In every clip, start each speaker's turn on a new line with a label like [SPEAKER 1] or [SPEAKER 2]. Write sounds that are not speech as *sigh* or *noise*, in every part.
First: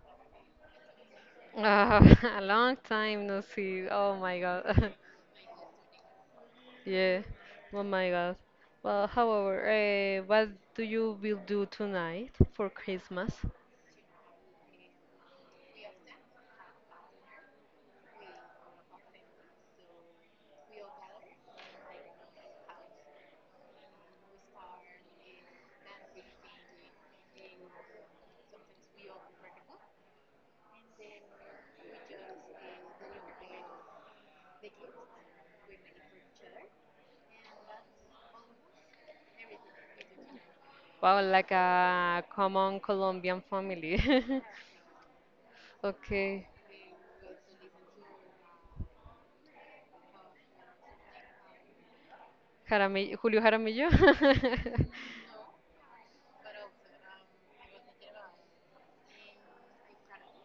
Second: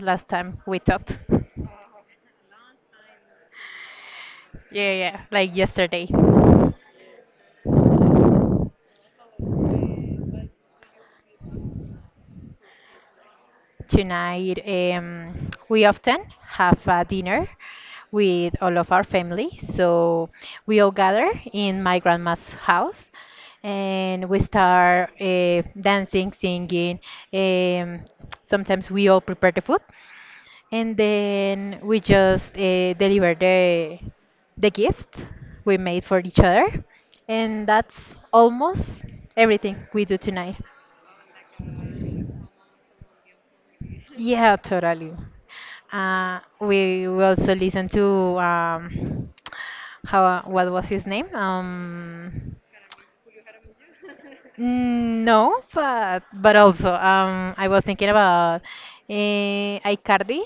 [SPEAKER 1] last time we talked.
[SPEAKER 2] *laughs* A long time no see. Oh my God.
[SPEAKER 1] Yeah, yeah, like yesterday.
[SPEAKER 2] *laughs* Yeah. Oh my God. Well, however, what do you will do tonight for Christmas?
[SPEAKER 1] Tonight, we often have a dinner with all of our family. So we all gather in my grandma's house and we start dancing, singing. Um, Sometimes we all prepare the food. And then we just deliver the gift we made for each other. And that's almost everything we do tonight.
[SPEAKER 2] Wow, like a common Colombian family.
[SPEAKER 1] Yeah,
[SPEAKER 2] *laughs*
[SPEAKER 1] totally. Uh,
[SPEAKER 2] Okay.
[SPEAKER 1] we, we also listen to um, how, what was his name?
[SPEAKER 2] Jaramillo, Julio Jaramillo? *laughs*
[SPEAKER 1] No, but also I was thinking about uh, Icardi.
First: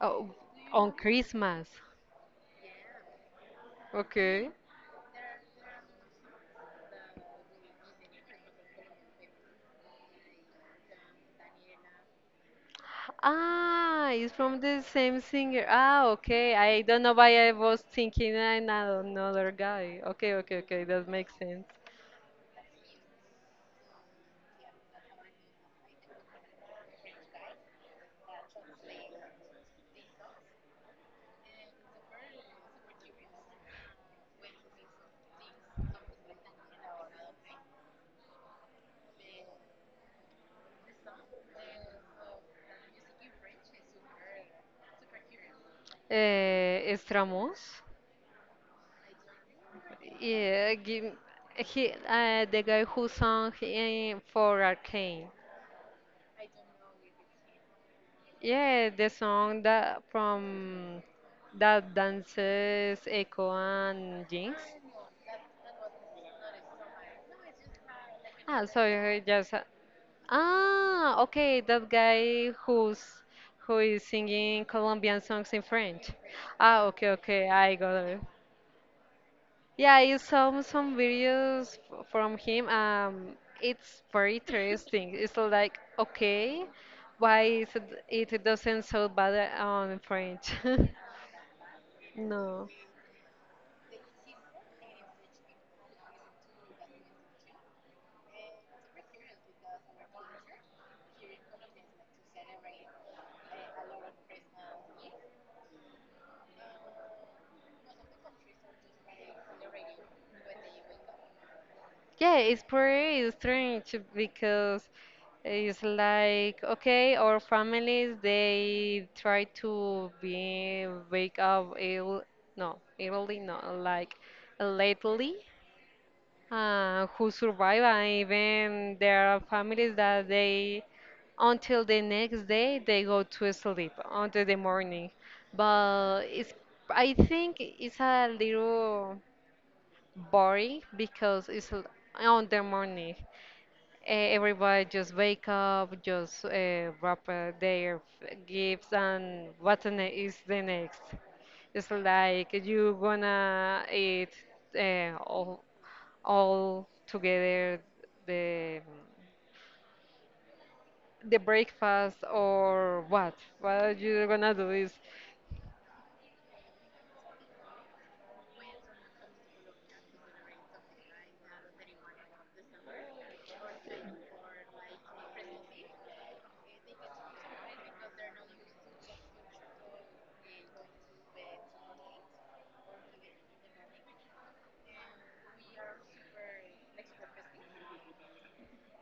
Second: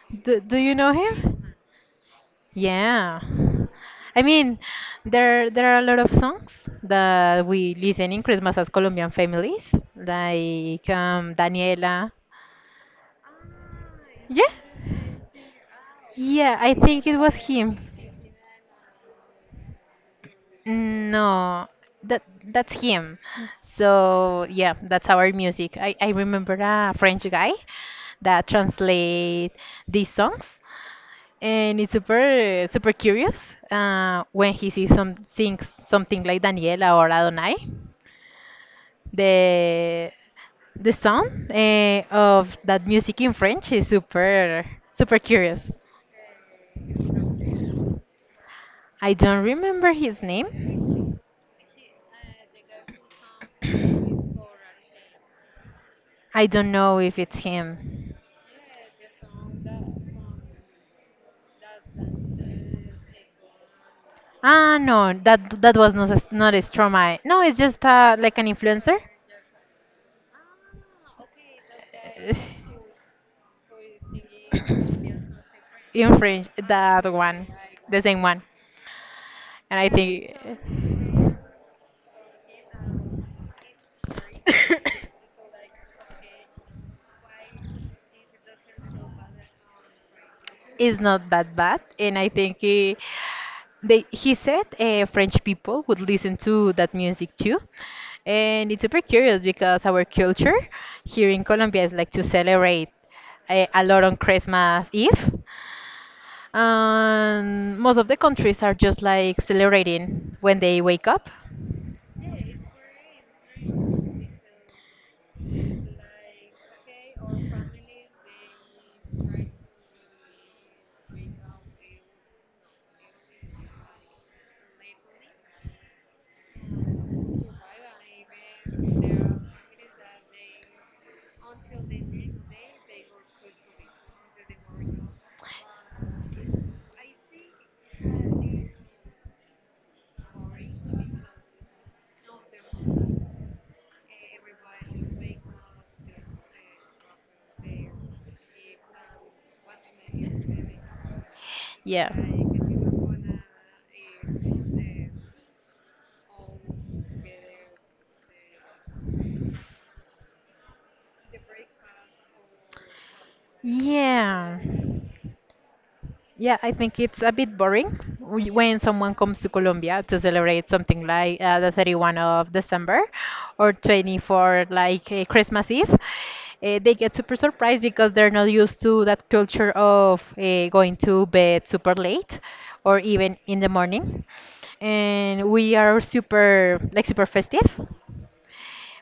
[SPEAKER 2] Oh,
[SPEAKER 1] Do you
[SPEAKER 2] on
[SPEAKER 1] know him?
[SPEAKER 2] Christmas.
[SPEAKER 1] Yeah. I
[SPEAKER 2] Okay.
[SPEAKER 1] mean, there are a lot of songs that we listen in Christmas as Colombian families, like Daniela.
[SPEAKER 2] Ah, it's
[SPEAKER 1] Yeah.
[SPEAKER 2] from the same singer. Ah, okay.
[SPEAKER 1] Yeah, I
[SPEAKER 2] I don't
[SPEAKER 1] think
[SPEAKER 2] know
[SPEAKER 1] it was
[SPEAKER 2] why I
[SPEAKER 1] him.
[SPEAKER 2] was thinking another guy. Okay, okay, okay. That makes sense.
[SPEAKER 1] No, that that's him. So yeah, that's our music. I remember a French guy that translate these songs, and it's super super curious when he sees some things, something like Daniela or Adonai. the the sound of that music in French is super super curious.
[SPEAKER 2] Stramos.
[SPEAKER 1] I don't remember his
[SPEAKER 2] Yeah, give,
[SPEAKER 1] name.
[SPEAKER 2] he, the guy who sang in, for Arcane.
[SPEAKER 1] I don't know if it's him.
[SPEAKER 2] Yeah, the song that from that dances Echo and Jinx.
[SPEAKER 1] Ah, no, that was not a, not a Stromae. No, it's just like an
[SPEAKER 2] Ah, so
[SPEAKER 1] influencer.
[SPEAKER 2] you just ah, okay, that guy
[SPEAKER 1] *coughs*
[SPEAKER 2] who's who is
[SPEAKER 1] Uh,
[SPEAKER 2] singing Colombian songs in French.
[SPEAKER 1] In French,
[SPEAKER 2] Ah,
[SPEAKER 1] that
[SPEAKER 2] okay,
[SPEAKER 1] one,
[SPEAKER 2] okay, I got
[SPEAKER 1] the
[SPEAKER 2] it.
[SPEAKER 1] same one. And I
[SPEAKER 2] Yeah, I saw some
[SPEAKER 1] think
[SPEAKER 2] videos from him. It's very interesting. It's like, okay, why is it doesn't so bad on French? *laughs*
[SPEAKER 1] it's not that bad. And I think
[SPEAKER 2] No.
[SPEAKER 1] he said French people would listen to that music too. And it's super curious because our culture here in Colombia is like to celebrate a lot on Christmas Eve. And most of the countries are just like celebrating when they wake up.
[SPEAKER 2] Yeah, it's pretty strange because it's like, okay, our families, they try to be wake up early, no, like lately. Who survive and even there are families that they until the next day they go to sleep until the morning but it's I think it's a little boring because on the morning. Everybody just wake up just wrap their gifts and what is the next. It's
[SPEAKER 1] Yeah.
[SPEAKER 2] like you gonna eat uh, all together the the breakfast or what you're gonna
[SPEAKER 1] Yeah.
[SPEAKER 2] do is
[SPEAKER 1] Yeah, I think it's a bit boring when someone comes to Colombia to celebrate something like the 31st of December or 24th, like Christmas Eve. They get super surprised because they're not used to that culture of going to bed super late or even in the morning. And we are super, like, super festive.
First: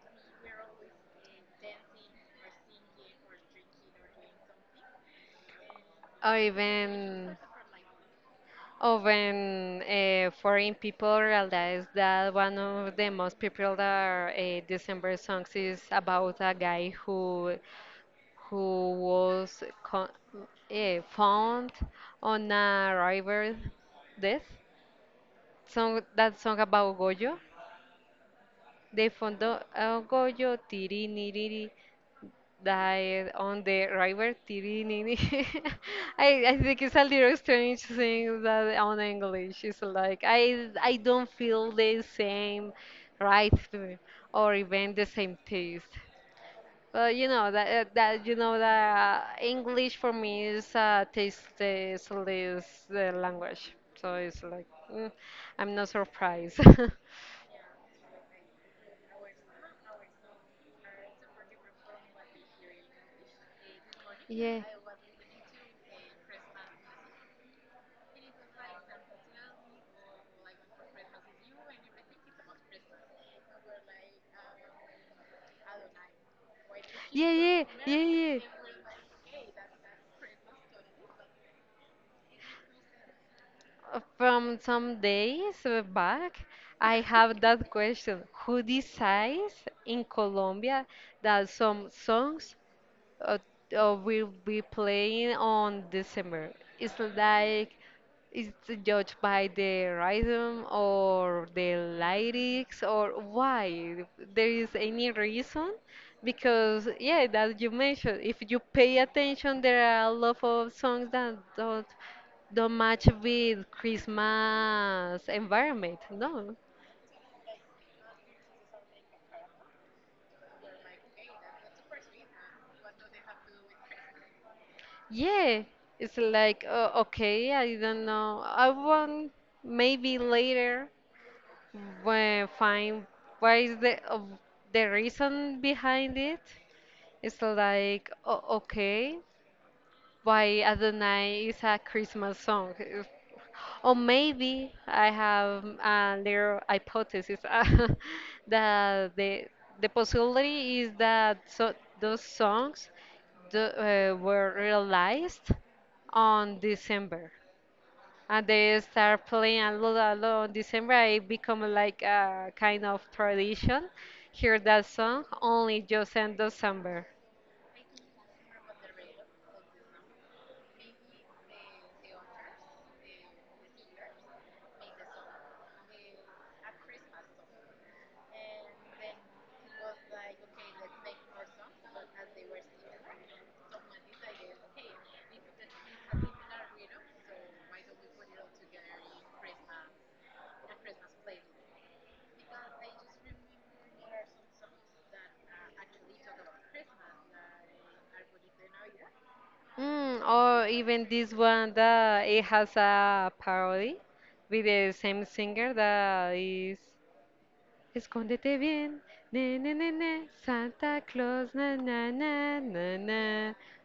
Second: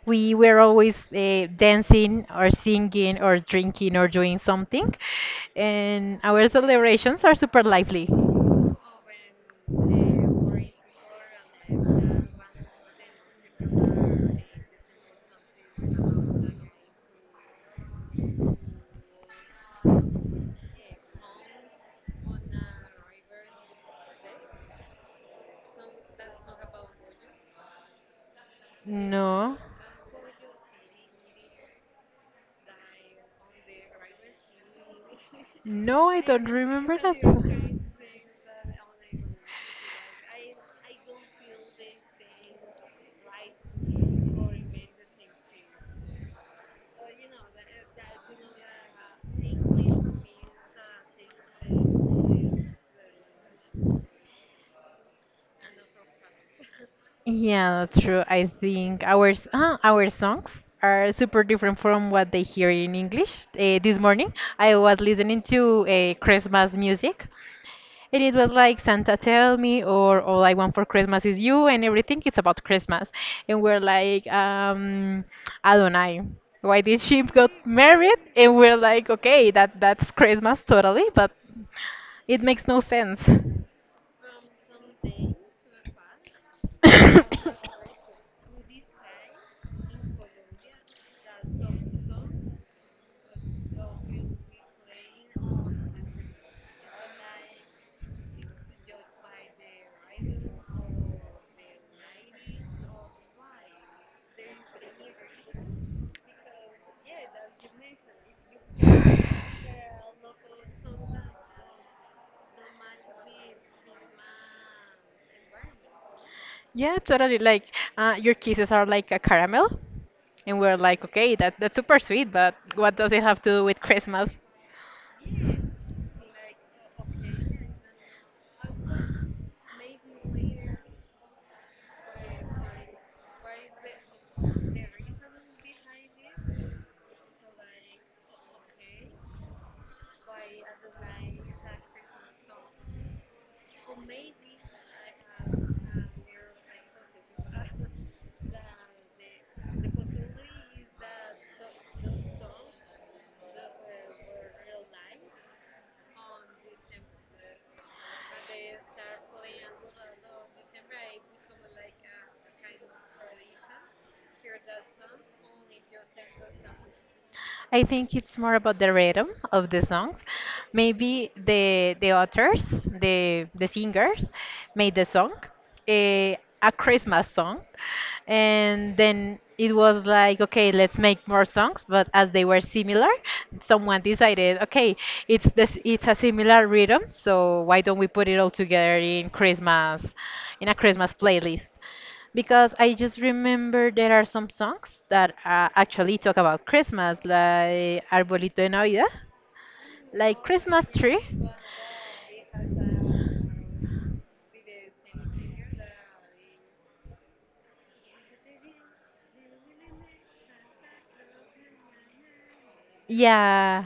[SPEAKER 1] We were always dancing or singing or drinking or doing something, and
[SPEAKER 2] or
[SPEAKER 1] our celebrations are
[SPEAKER 2] even
[SPEAKER 1] super lively.
[SPEAKER 2] even foreign people realize that one of the most popular December songs is about a guy who who was con- found on a river death song that song about Goyo. They found
[SPEAKER 1] No.
[SPEAKER 2] Goyo tiri niriri. Died on the river Tirinini.
[SPEAKER 1] No,
[SPEAKER 2] *laughs*
[SPEAKER 1] I don't
[SPEAKER 2] I think it's
[SPEAKER 1] remember
[SPEAKER 2] a
[SPEAKER 1] that
[SPEAKER 2] little strange
[SPEAKER 1] song.
[SPEAKER 2] thing that on English it's like I don't feel the same right to- or even the same taste. Well, you know that you know that English for me is a tasteless language, so it's like mm, I'm not surprised. *laughs*
[SPEAKER 1] Yeah, that's true. I think our songs are super different from what they hear in English. This morning,
[SPEAKER 2] Yeah.
[SPEAKER 1] I was listening to Christmas music, and it was like Santa Tell Me or All I Want for Christmas Is You, and everything it's about Christmas. And we're like, Adonai, why did she *laughs*
[SPEAKER 2] Yeah,
[SPEAKER 1] got
[SPEAKER 2] yeah, yeah,
[SPEAKER 1] married?
[SPEAKER 2] yeah.
[SPEAKER 1] And we're like, okay, that's Christmas totally, but it makes no sense.
[SPEAKER 2] From some days back, I have that
[SPEAKER 1] *coughs*
[SPEAKER 2] question. Who decides in Colombia that some songs uh, will be playing on December. It's not like it's judged by the rhythm or the lyrics or why there is any reason because yeah that you mentioned if you pay attention there are a lot of songs that don't match with Christmas environment no.
[SPEAKER 1] Yeah, totally. Like your kisses are like a caramel, and we're like, okay, that's super sweet, but what does it have to do with Christmas?
[SPEAKER 2] Yeah, it's like okay, I don't know. I want maybe later. Well, fine. Why is the of the reason behind it? It's like o okay, why Adonai is a Christmas song, or maybe I have a little hypothesis *laughs* that the possibility is that so those songs the, were realized on December and they start playing a lot on December. It become like a kind of tradition. Hear that song only just in December.
[SPEAKER 1] I think it's more about the rhythm of the songs. Maybe the authors, the singers, made the song, a Christmas song, and then it was like, okay, let's make more songs. But as they were similar, someone decided, okay, it's this, it's a similar rhythm, so why don't we put it all together in Christmas, in a Christmas playlist? Because I just remember there are some songs that actually talk about Christmas, like Arbolito de Navidad,
[SPEAKER 2] Mm,
[SPEAKER 1] like
[SPEAKER 2] or
[SPEAKER 1] Christmas
[SPEAKER 2] even
[SPEAKER 1] tree.
[SPEAKER 2] this one that it has a parody with the same singer that is Escóndete bien, ne ne ne ne, Santa Claus na na na na na.
[SPEAKER 1] Yeah.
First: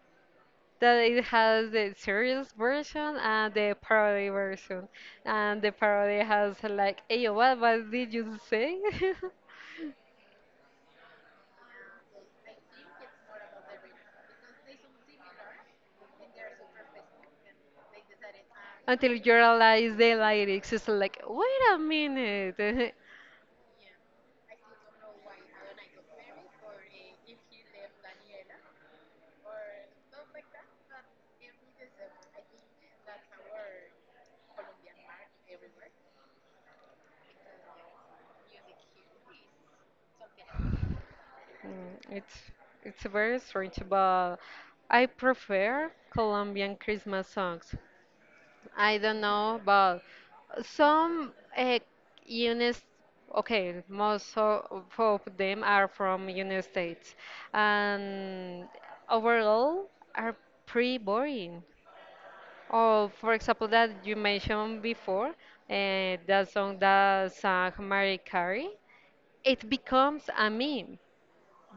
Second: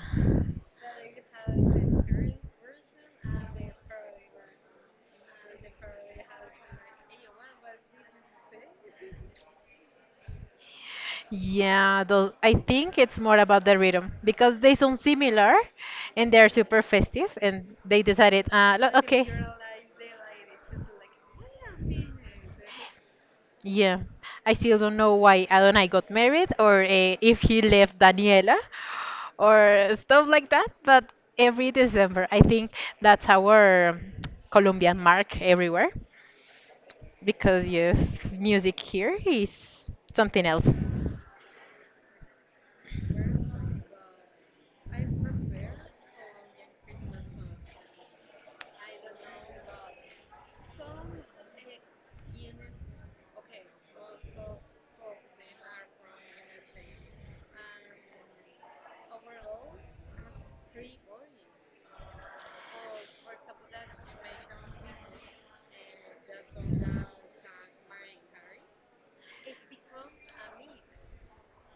[SPEAKER 2] That it has the serious version and the parody version. And the parody has like, hey, what did you say? *laughs*
[SPEAKER 1] Yeah, though I think it's more about the rhythm because they sound similar and they're super festive and they decided,
[SPEAKER 2] Until
[SPEAKER 1] okay.
[SPEAKER 2] you realize the lyrics, it's like, wait a minute. *laughs*
[SPEAKER 1] Yeah, I still don't know why Adonai got married or if he left Daniela or stuff like that. But every December, I think that's our Colombian mark everywhere because, yes, music here is something else.
[SPEAKER 2] Mm, it's very strange, but I prefer Colombian Christmas songs. I don't know, but some units, okay, most of them are from United States, and overall are pretty boring. Oh, for example, that you mentioned before, that song that sang Mariah Carey, it becomes a meme.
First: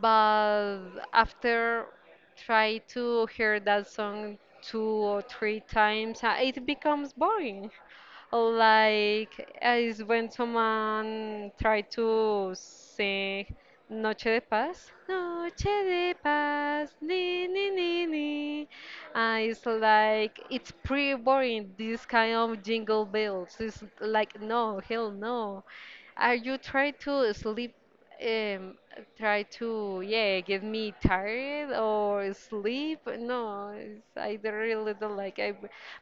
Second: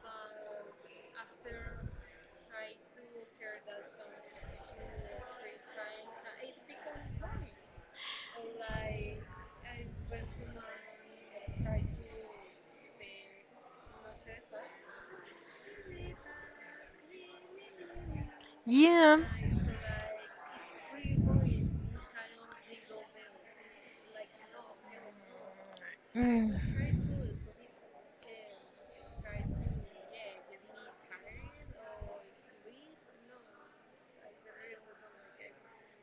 [SPEAKER 2] But after try to hear that song two or three times, it becomes boring. Like is when someone try to sing Noche de Paz. Noche de Paz, ni ni ni ni.
[SPEAKER 1] Yeah.
[SPEAKER 2] It's like it's pretty boring. This kind of jingle bells. It's like no, hell no. Are
[SPEAKER 1] Mm.
[SPEAKER 2] you trying to sleep um, try to yeah get me tired or sleep. No, it's, I don't really don't like. I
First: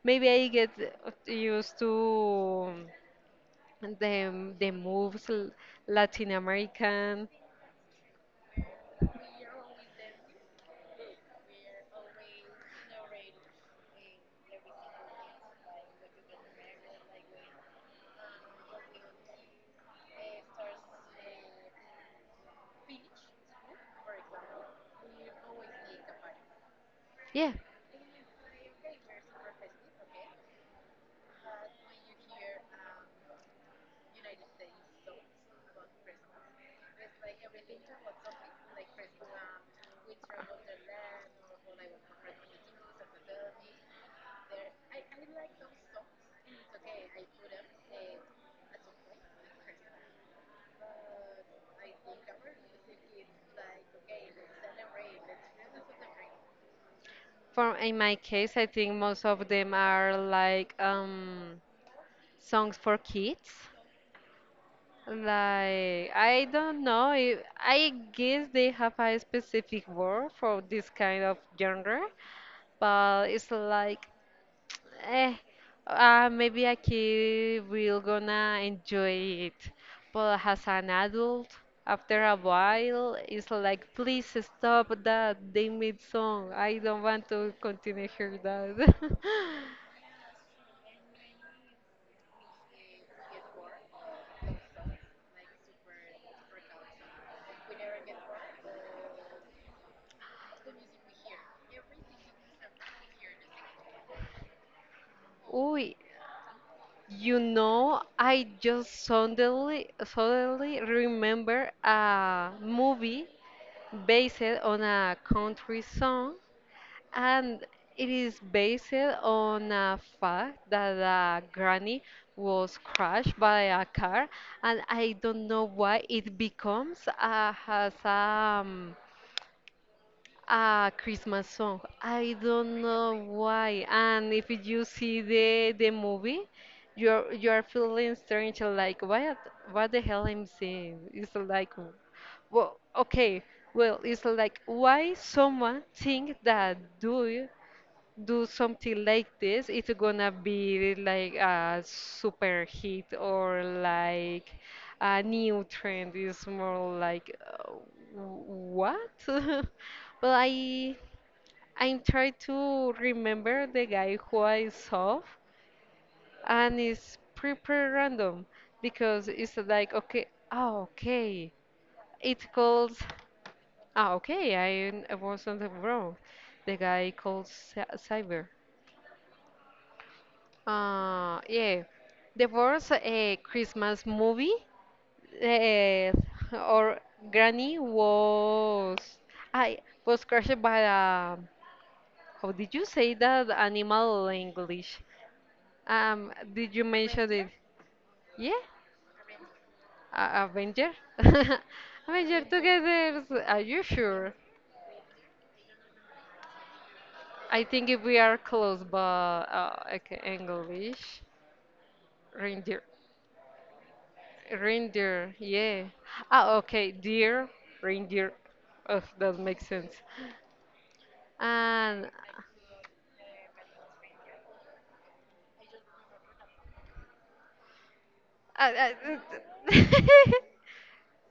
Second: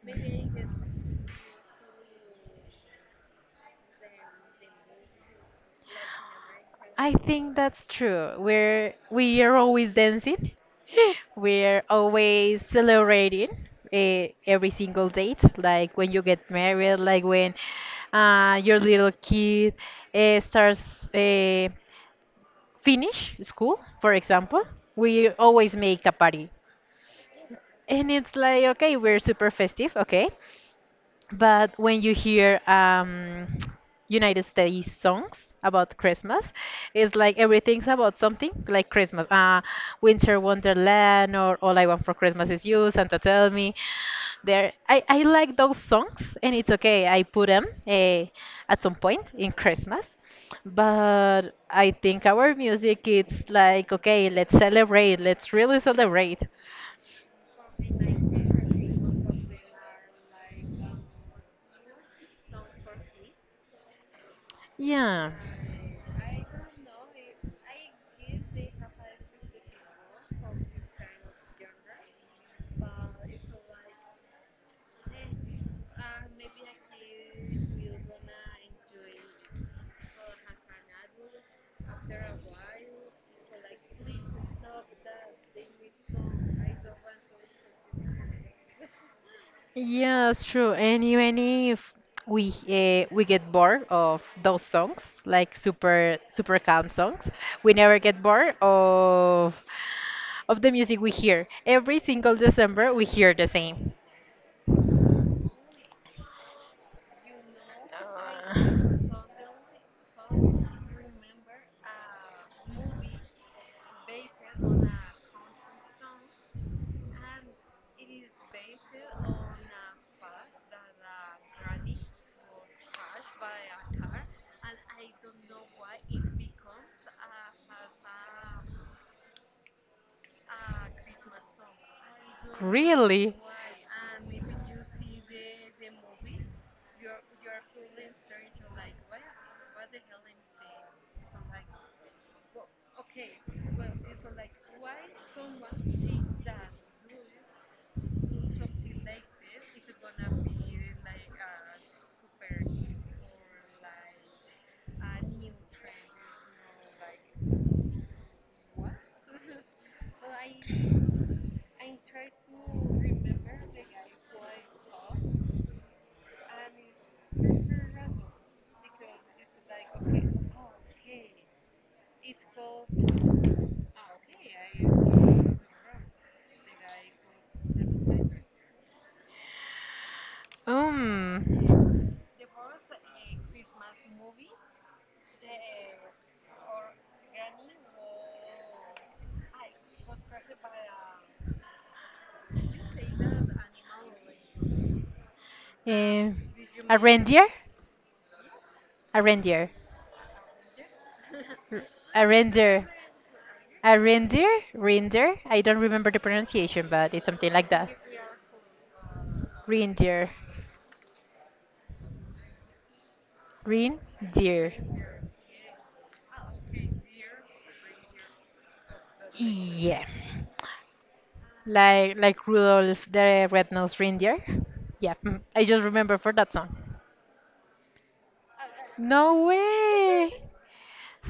[SPEAKER 2] maybe I get used to the moves Latin
[SPEAKER 1] I
[SPEAKER 2] American.
[SPEAKER 1] think that's true. We are always dancing. *gasps* *laughs* We're always celebrating every single date, like when you get married, like when your little kid starts finish school, for example. We always make a party,
[SPEAKER 2] Yeah,
[SPEAKER 1] and it's like okay, we're super festive, okay, but when you hear United States songs about Christmas, it's like everything's about something like Christmas. Winter Wonderland or All I Want for Christmas Is You, Santa Tell Me. There, I like those songs, and it's okay. I put them at some point in Christmas. But I think our music, it's like, okay, let's celebrate. Let's really celebrate.
[SPEAKER 2] for in my case, I think most of them are like songs for kids.
[SPEAKER 1] Yeah.
[SPEAKER 2] Like, I don't know. If, I guess they have a specific word for this kind of genre, but it's like, *tsk* eh, maybe a kid will gonna enjoy it, but as an adult, after a while, it's like, please stop that. They made song. I don't want to continue hear that.
[SPEAKER 1] Yeah, it's true. And even if we get bored of those songs, like super super calm songs, we never get bored of the music we hear. Every single December, we hear the same.
[SPEAKER 2] *laughs* Ooh, you know, I just suddenly remember a movie based on a country song, and it is based on a fact that a granny was crashed by a car, and I don't know why it becomes has
[SPEAKER 1] Uh,
[SPEAKER 2] a Christmas song. I don't know
[SPEAKER 1] Really?
[SPEAKER 2] why. And if you see the movie, you're feeling strange, like what the hell I'm seeing? It's like, well, okay, well, it's like why someone think that do something like this, it's gonna be like a super hit or like a new trend. Is more like what? *laughs* Well, I'm trying to remember the guy who I saw, and it's pretty random because it's like okay, oh, okay, it calls. Ah, okay, I wasn't wrong. The guy calls Cyber.
[SPEAKER 1] Um,
[SPEAKER 2] Yeah, the first Christmas movie uh, or Granny was I was crushed by a how did you say that animal in English?
[SPEAKER 1] eh,
[SPEAKER 2] Did you
[SPEAKER 1] a
[SPEAKER 2] mention it?
[SPEAKER 1] reindeer?
[SPEAKER 2] Yeah,
[SPEAKER 1] A reindeer.
[SPEAKER 2] a Avenger. *laughs*
[SPEAKER 1] A
[SPEAKER 2] Avenger
[SPEAKER 1] reindeer.
[SPEAKER 2] together. Are you
[SPEAKER 1] A
[SPEAKER 2] sure?
[SPEAKER 1] reindeer? Reindeer? I don't remember the pronunciation, but it's something
[SPEAKER 2] I
[SPEAKER 1] like
[SPEAKER 2] think
[SPEAKER 1] that.
[SPEAKER 2] if we are close, but okay,
[SPEAKER 1] Reindeer.
[SPEAKER 2] English. Reindeer.
[SPEAKER 1] Reindeer.
[SPEAKER 2] Reindeer, yeah. Ah, okay, deer, reindeer. Oh, that makes sense.
[SPEAKER 1] Yeah.
[SPEAKER 2] And
[SPEAKER 1] Like Rudolph the Red-Nosed Reindeer. Yeah, mm, I just remember for that song.
[SPEAKER 2] I,
[SPEAKER 1] No
[SPEAKER 2] I,
[SPEAKER 1] way!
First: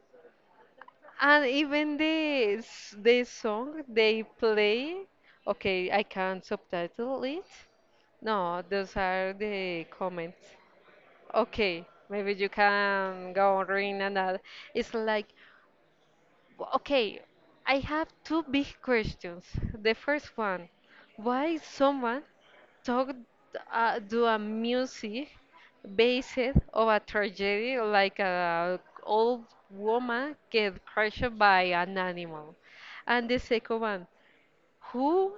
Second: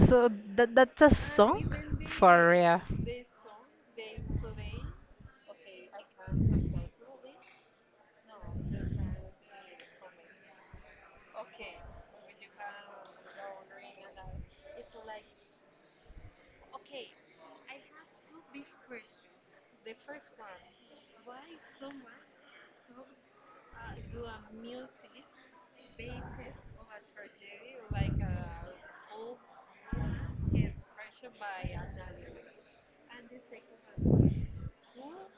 [SPEAKER 1] So that's a
[SPEAKER 2] *laughs* and
[SPEAKER 1] song?
[SPEAKER 2] even
[SPEAKER 1] For real.
[SPEAKER 2] the song they play, okay, I can't subtitle it. No, those are the comments. Okay, maybe you can go on reading another. It's like, okay, I have two big questions. The first one, why someone talk do a music based of a tragedy like a old woman get crushed by an animal and the second one who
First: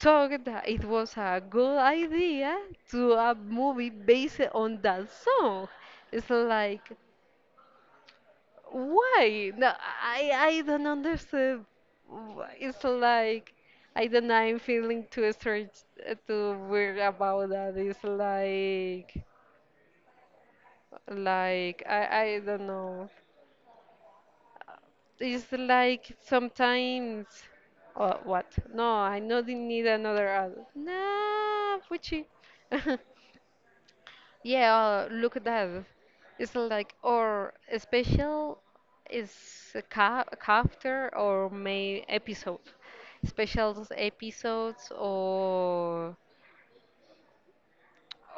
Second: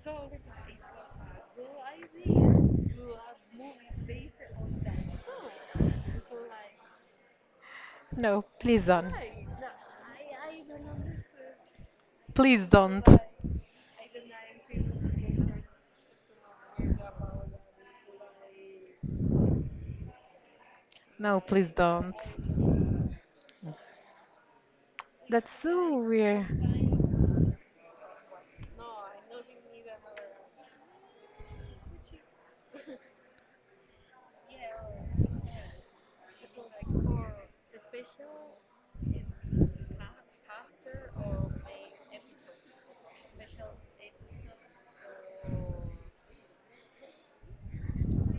[SPEAKER 2] thought that it was a good idea to a movie based on that song it's like
[SPEAKER 1] No, please don't.
[SPEAKER 2] why? No, I don't understand.
[SPEAKER 1] Please
[SPEAKER 2] It's
[SPEAKER 1] don't.
[SPEAKER 2] like I don't know. I'm feeling too strange to worry about that. It's
[SPEAKER 1] No, please
[SPEAKER 2] like I
[SPEAKER 1] don't.
[SPEAKER 2] I don't know. It's
[SPEAKER 1] That's so
[SPEAKER 2] like
[SPEAKER 1] weird.
[SPEAKER 2] sometimes. What? No, I know they need another ad. Nah, Puchi. *laughs* Yeah, look at that. It's like or a special is a ca a chapter or may episode. Special episodes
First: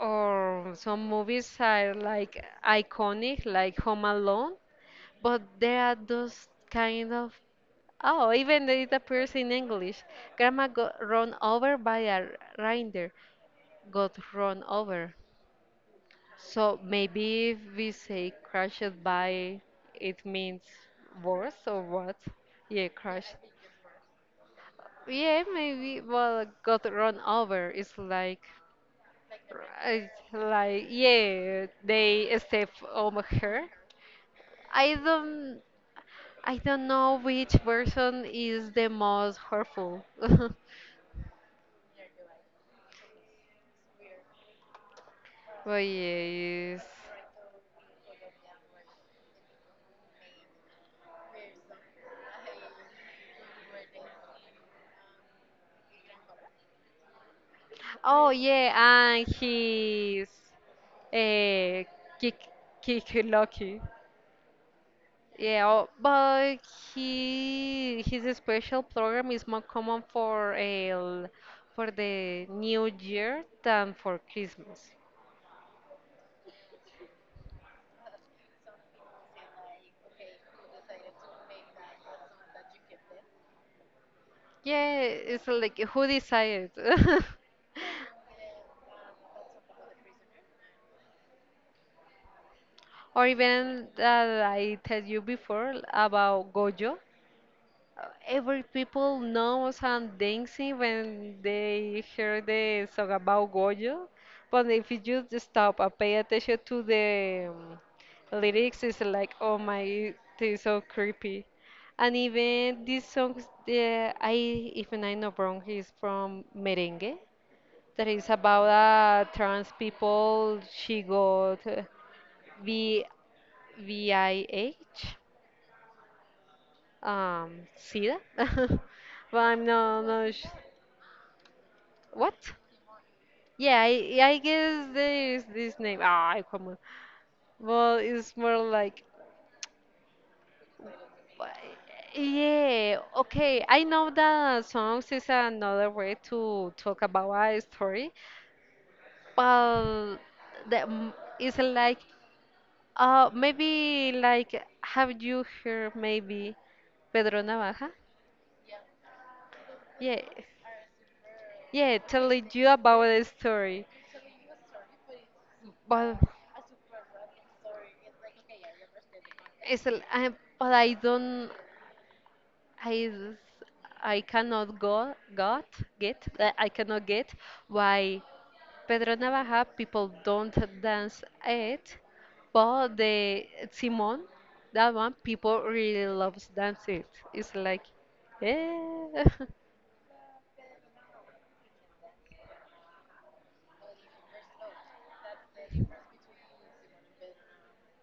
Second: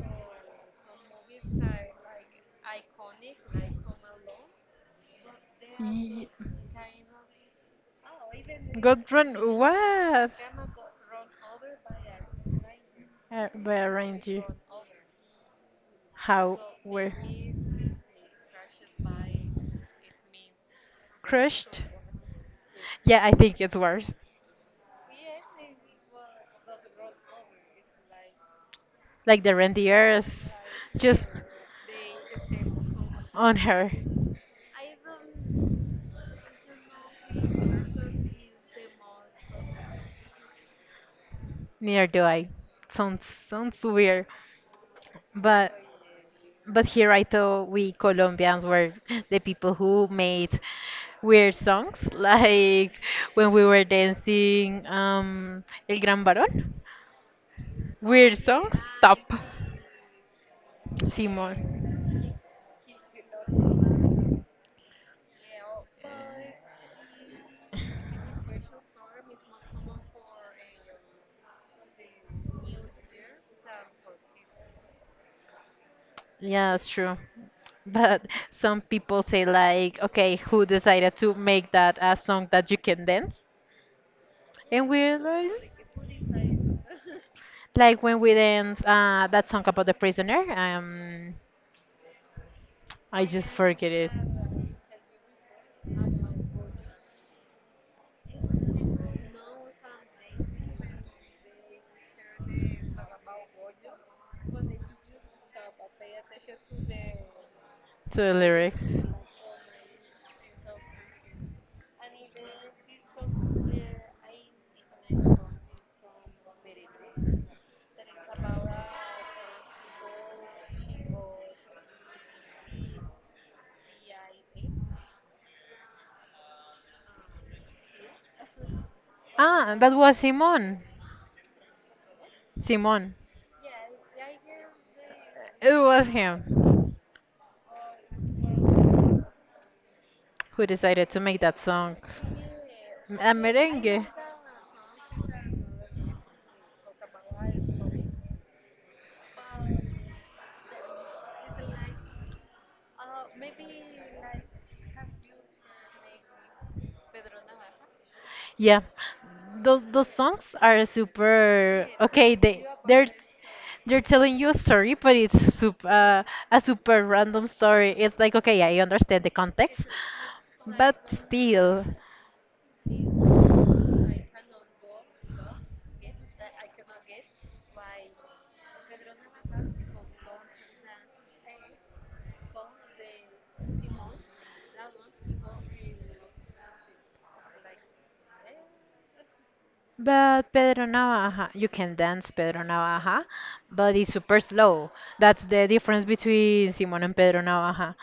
[SPEAKER 2] or some movies are like iconic, like Home Alone, but there are
[SPEAKER 1] Ye-
[SPEAKER 2] those kind of. Oh, even it
[SPEAKER 1] Got
[SPEAKER 2] appears
[SPEAKER 1] run
[SPEAKER 2] in English.
[SPEAKER 1] what?
[SPEAKER 2] Grandma got run over by a reindeer.
[SPEAKER 1] By a
[SPEAKER 2] Got
[SPEAKER 1] reindeer.
[SPEAKER 2] run over.
[SPEAKER 1] How?
[SPEAKER 2] So
[SPEAKER 1] Where?
[SPEAKER 2] maybe if we say crushed by, it means worse or
[SPEAKER 1] Crushed?
[SPEAKER 2] what? Yeah,
[SPEAKER 1] Yeah, I
[SPEAKER 2] crushed.
[SPEAKER 1] think it's worse.
[SPEAKER 2] Yeah, maybe. Well, got run over. It's like,
[SPEAKER 1] Like the
[SPEAKER 2] right,
[SPEAKER 1] reindeers
[SPEAKER 2] like
[SPEAKER 1] just
[SPEAKER 2] yeah, they step on
[SPEAKER 1] on
[SPEAKER 2] her.
[SPEAKER 1] her.
[SPEAKER 2] I don't, I don't know which version is the most hurtful. *laughs*
[SPEAKER 1] Neither do I. Sounds sounds weird, but
[SPEAKER 2] But
[SPEAKER 1] but
[SPEAKER 2] yes.
[SPEAKER 1] here I thought we Colombians were *laughs* the people who made weird songs, *laughs* like when we were dancing El Gran Varón.
[SPEAKER 2] Oh
[SPEAKER 1] Weird
[SPEAKER 2] yeah,
[SPEAKER 1] songs,
[SPEAKER 2] and
[SPEAKER 1] stop.
[SPEAKER 2] he's uh,
[SPEAKER 1] Simon.
[SPEAKER 2] kick kick lucky. Yeah, oh, but he his special program is more common for a for the New Year than for Christmas.
[SPEAKER 1] Yeah, that's true. But some people say like, okay, who decided to make that a song that you can dance? And
[SPEAKER 2] Yeah,
[SPEAKER 1] we're
[SPEAKER 2] it's
[SPEAKER 1] like,
[SPEAKER 2] like who decided? *laughs*
[SPEAKER 1] Like when we dance that song about the prisoner, I
[SPEAKER 2] Or
[SPEAKER 1] just
[SPEAKER 2] even
[SPEAKER 1] forget it.
[SPEAKER 2] that I tell you before about Gojo. Every people knows and dancing when they hear the song about Goyo, but if you just stop and pay attention to the
[SPEAKER 1] To the lyrics.
[SPEAKER 2] lyrics, it's like, oh my, it's so creepy. And even these songs, the, I even I know wrong, is from merengue. That is about a trans people. She got V V I H um SIDA, *laughs* but I'm
[SPEAKER 1] Ah, that
[SPEAKER 2] not,
[SPEAKER 1] was Simon.
[SPEAKER 2] what?
[SPEAKER 1] Simon.
[SPEAKER 2] Yeah, I guess there is
[SPEAKER 1] It
[SPEAKER 2] this name.
[SPEAKER 1] was
[SPEAKER 2] Ah, come on.
[SPEAKER 1] him
[SPEAKER 2] Well, it's more like,
[SPEAKER 1] who decided to make that song.
[SPEAKER 2] yeah,
[SPEAKER 1] A
[SPEAKER 2] okay. I
[SPEAKER 1] merengue.
[SPEAKER 2] know that songs is another way to talk about a story, but that m- it's like, maybe like, have you heard maybe Pedro Navaja?
[SPEAKER 1] Yeah, those
[SPEAKER 2] Yeah,
[SPEAKER 1] songs are super.
[SPEAKER 2] yeah,
[SPEAKER 1] Okay,
[SPEAKER 2] telling
[SPEAKER 1] they
[SPEAKER 2] you about
[SPEAKER 1] they're
[SPEAKER 2] the story,
[SPEAKER 1] they're telling you a story, but it's super
[SPEAKER 2] but.
[SPEAKER 1] a super random story. It's like okay, I understand the
[SPEAKER 2] It's
[SPEAKER 1] context,
[SPEAKER 2] l- I, but I
[SPEAKER 1] but
[SPEAKER 2] don't.
[SPEAKER 1] still.
[SPEAKER 2] I I cannot go got get. Uh, I cannot get why Pedro Navaja people don't dance it, but the Simon, that one people really loves dance it. It's like, eh. *laughs*
[SPEAKER 1] But Pedro Navaja, you can dance Pedro Navaja, but it's super slow. That's the difference between Simon and Pedro Navaja.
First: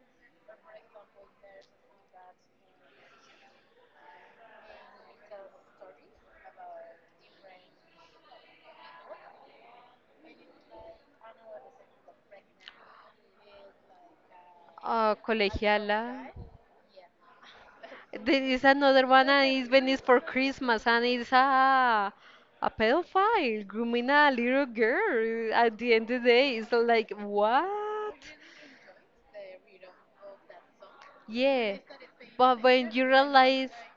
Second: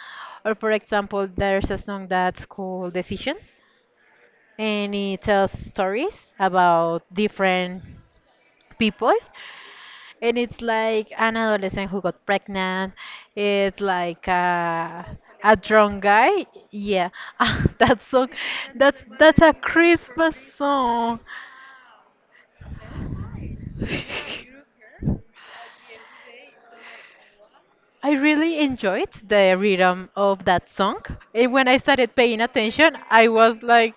[SPEAKER 1] Or for example, there's a song that's called Decisions, and it tells stories about different people and it's like an adolescent who got pregnant, it's like a drunk
[SPEAKER 2] Colegiala.
[SPEAKER 1] guy, yeah. *laughs* Ah, that song,
[SPEAKER 2] There is another one
[SPEAKER 1] that's
[SPEAKER 2] and
[SPEAKER 1] a
[SPEAKER 2] it's Venice for
[SPEAKER 1] Christmas
[SPEAKER 2] Christmas and
[SPEAKER 1] song.
[SPEAKER 2] it's a pedophile grooming a
[SPEAKER 1] *laughs*
[SPEAKER 2] little girl. At the end of the day, it's like
[SPEAKER 1] I
[SPEAKER 2] what?
[SPEAKER 1] really enjoyed the rhythm of that song. And when I
[SPEAKER 2] Yeah,
[SPEAKER 1] started paying
[SPEAKER 2] but when
[SPEAKER 1] attention,
[SPEAKER 2] you
[SPEAKER 1] I was
[SPEAKER 2] realize,
[SPEAKER 1] like,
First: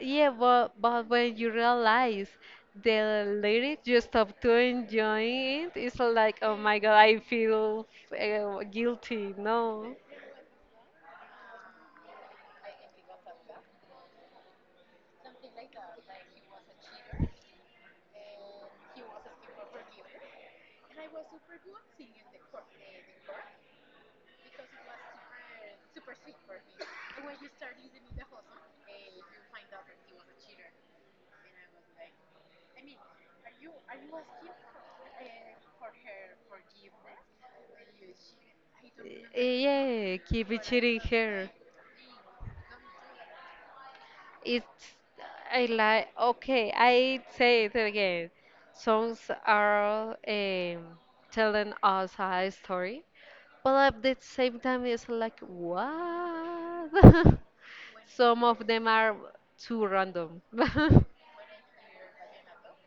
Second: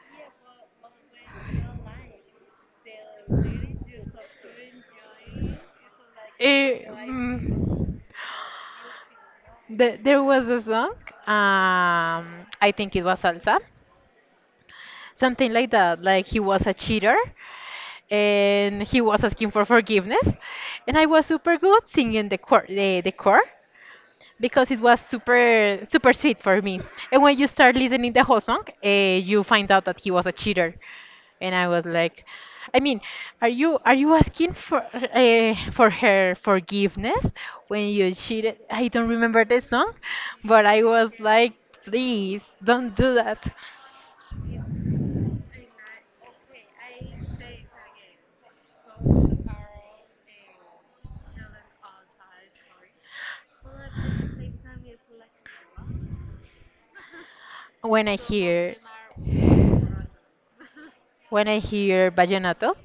[SPEAKER 2] yeah, but when you
[SPEAKER 1] *sighs*
[SPEAKER 2] realize the lyrics, you stop to enjoy it. It's like oh my
[SPEAKER 1] eh,
[SPEAKER 2] god, I feel
[SPEAKER 1] mm.
[SPEAKER 2] guilty. No.
[SPEAKER 1] There was a song, um, I think it was Salsa, something like that, like he was a cheater and he was asking for forgiveness. And I was super good singing the core, the core because it was super, super sweet for me. And when you start listening the whole song, you find out that he was a cheater. And I was like, I mean, are you asking for her forgiveness when you cheated? I don't remember the song,
[SPEAKER 2] Yeah, keep it
[SPEAKER 1] but I
[SPEAKER 2] cheating
[SPEAKER 1] was
[SPEAKER 2] here.
[SPEAKER 1] like, please don't do that.
[SPEAKER 2] It's I like okay, I say it again. Songs are telling us a story, but at the same time it's like what? *laughs*
[SPEAKER 1] When I
[SPEAKER 2] Some of
[SPEAKER 1] hear
[SPEAKER 2] them are too random. *laughs*
[SPEAKER 1] when I hear vallenato,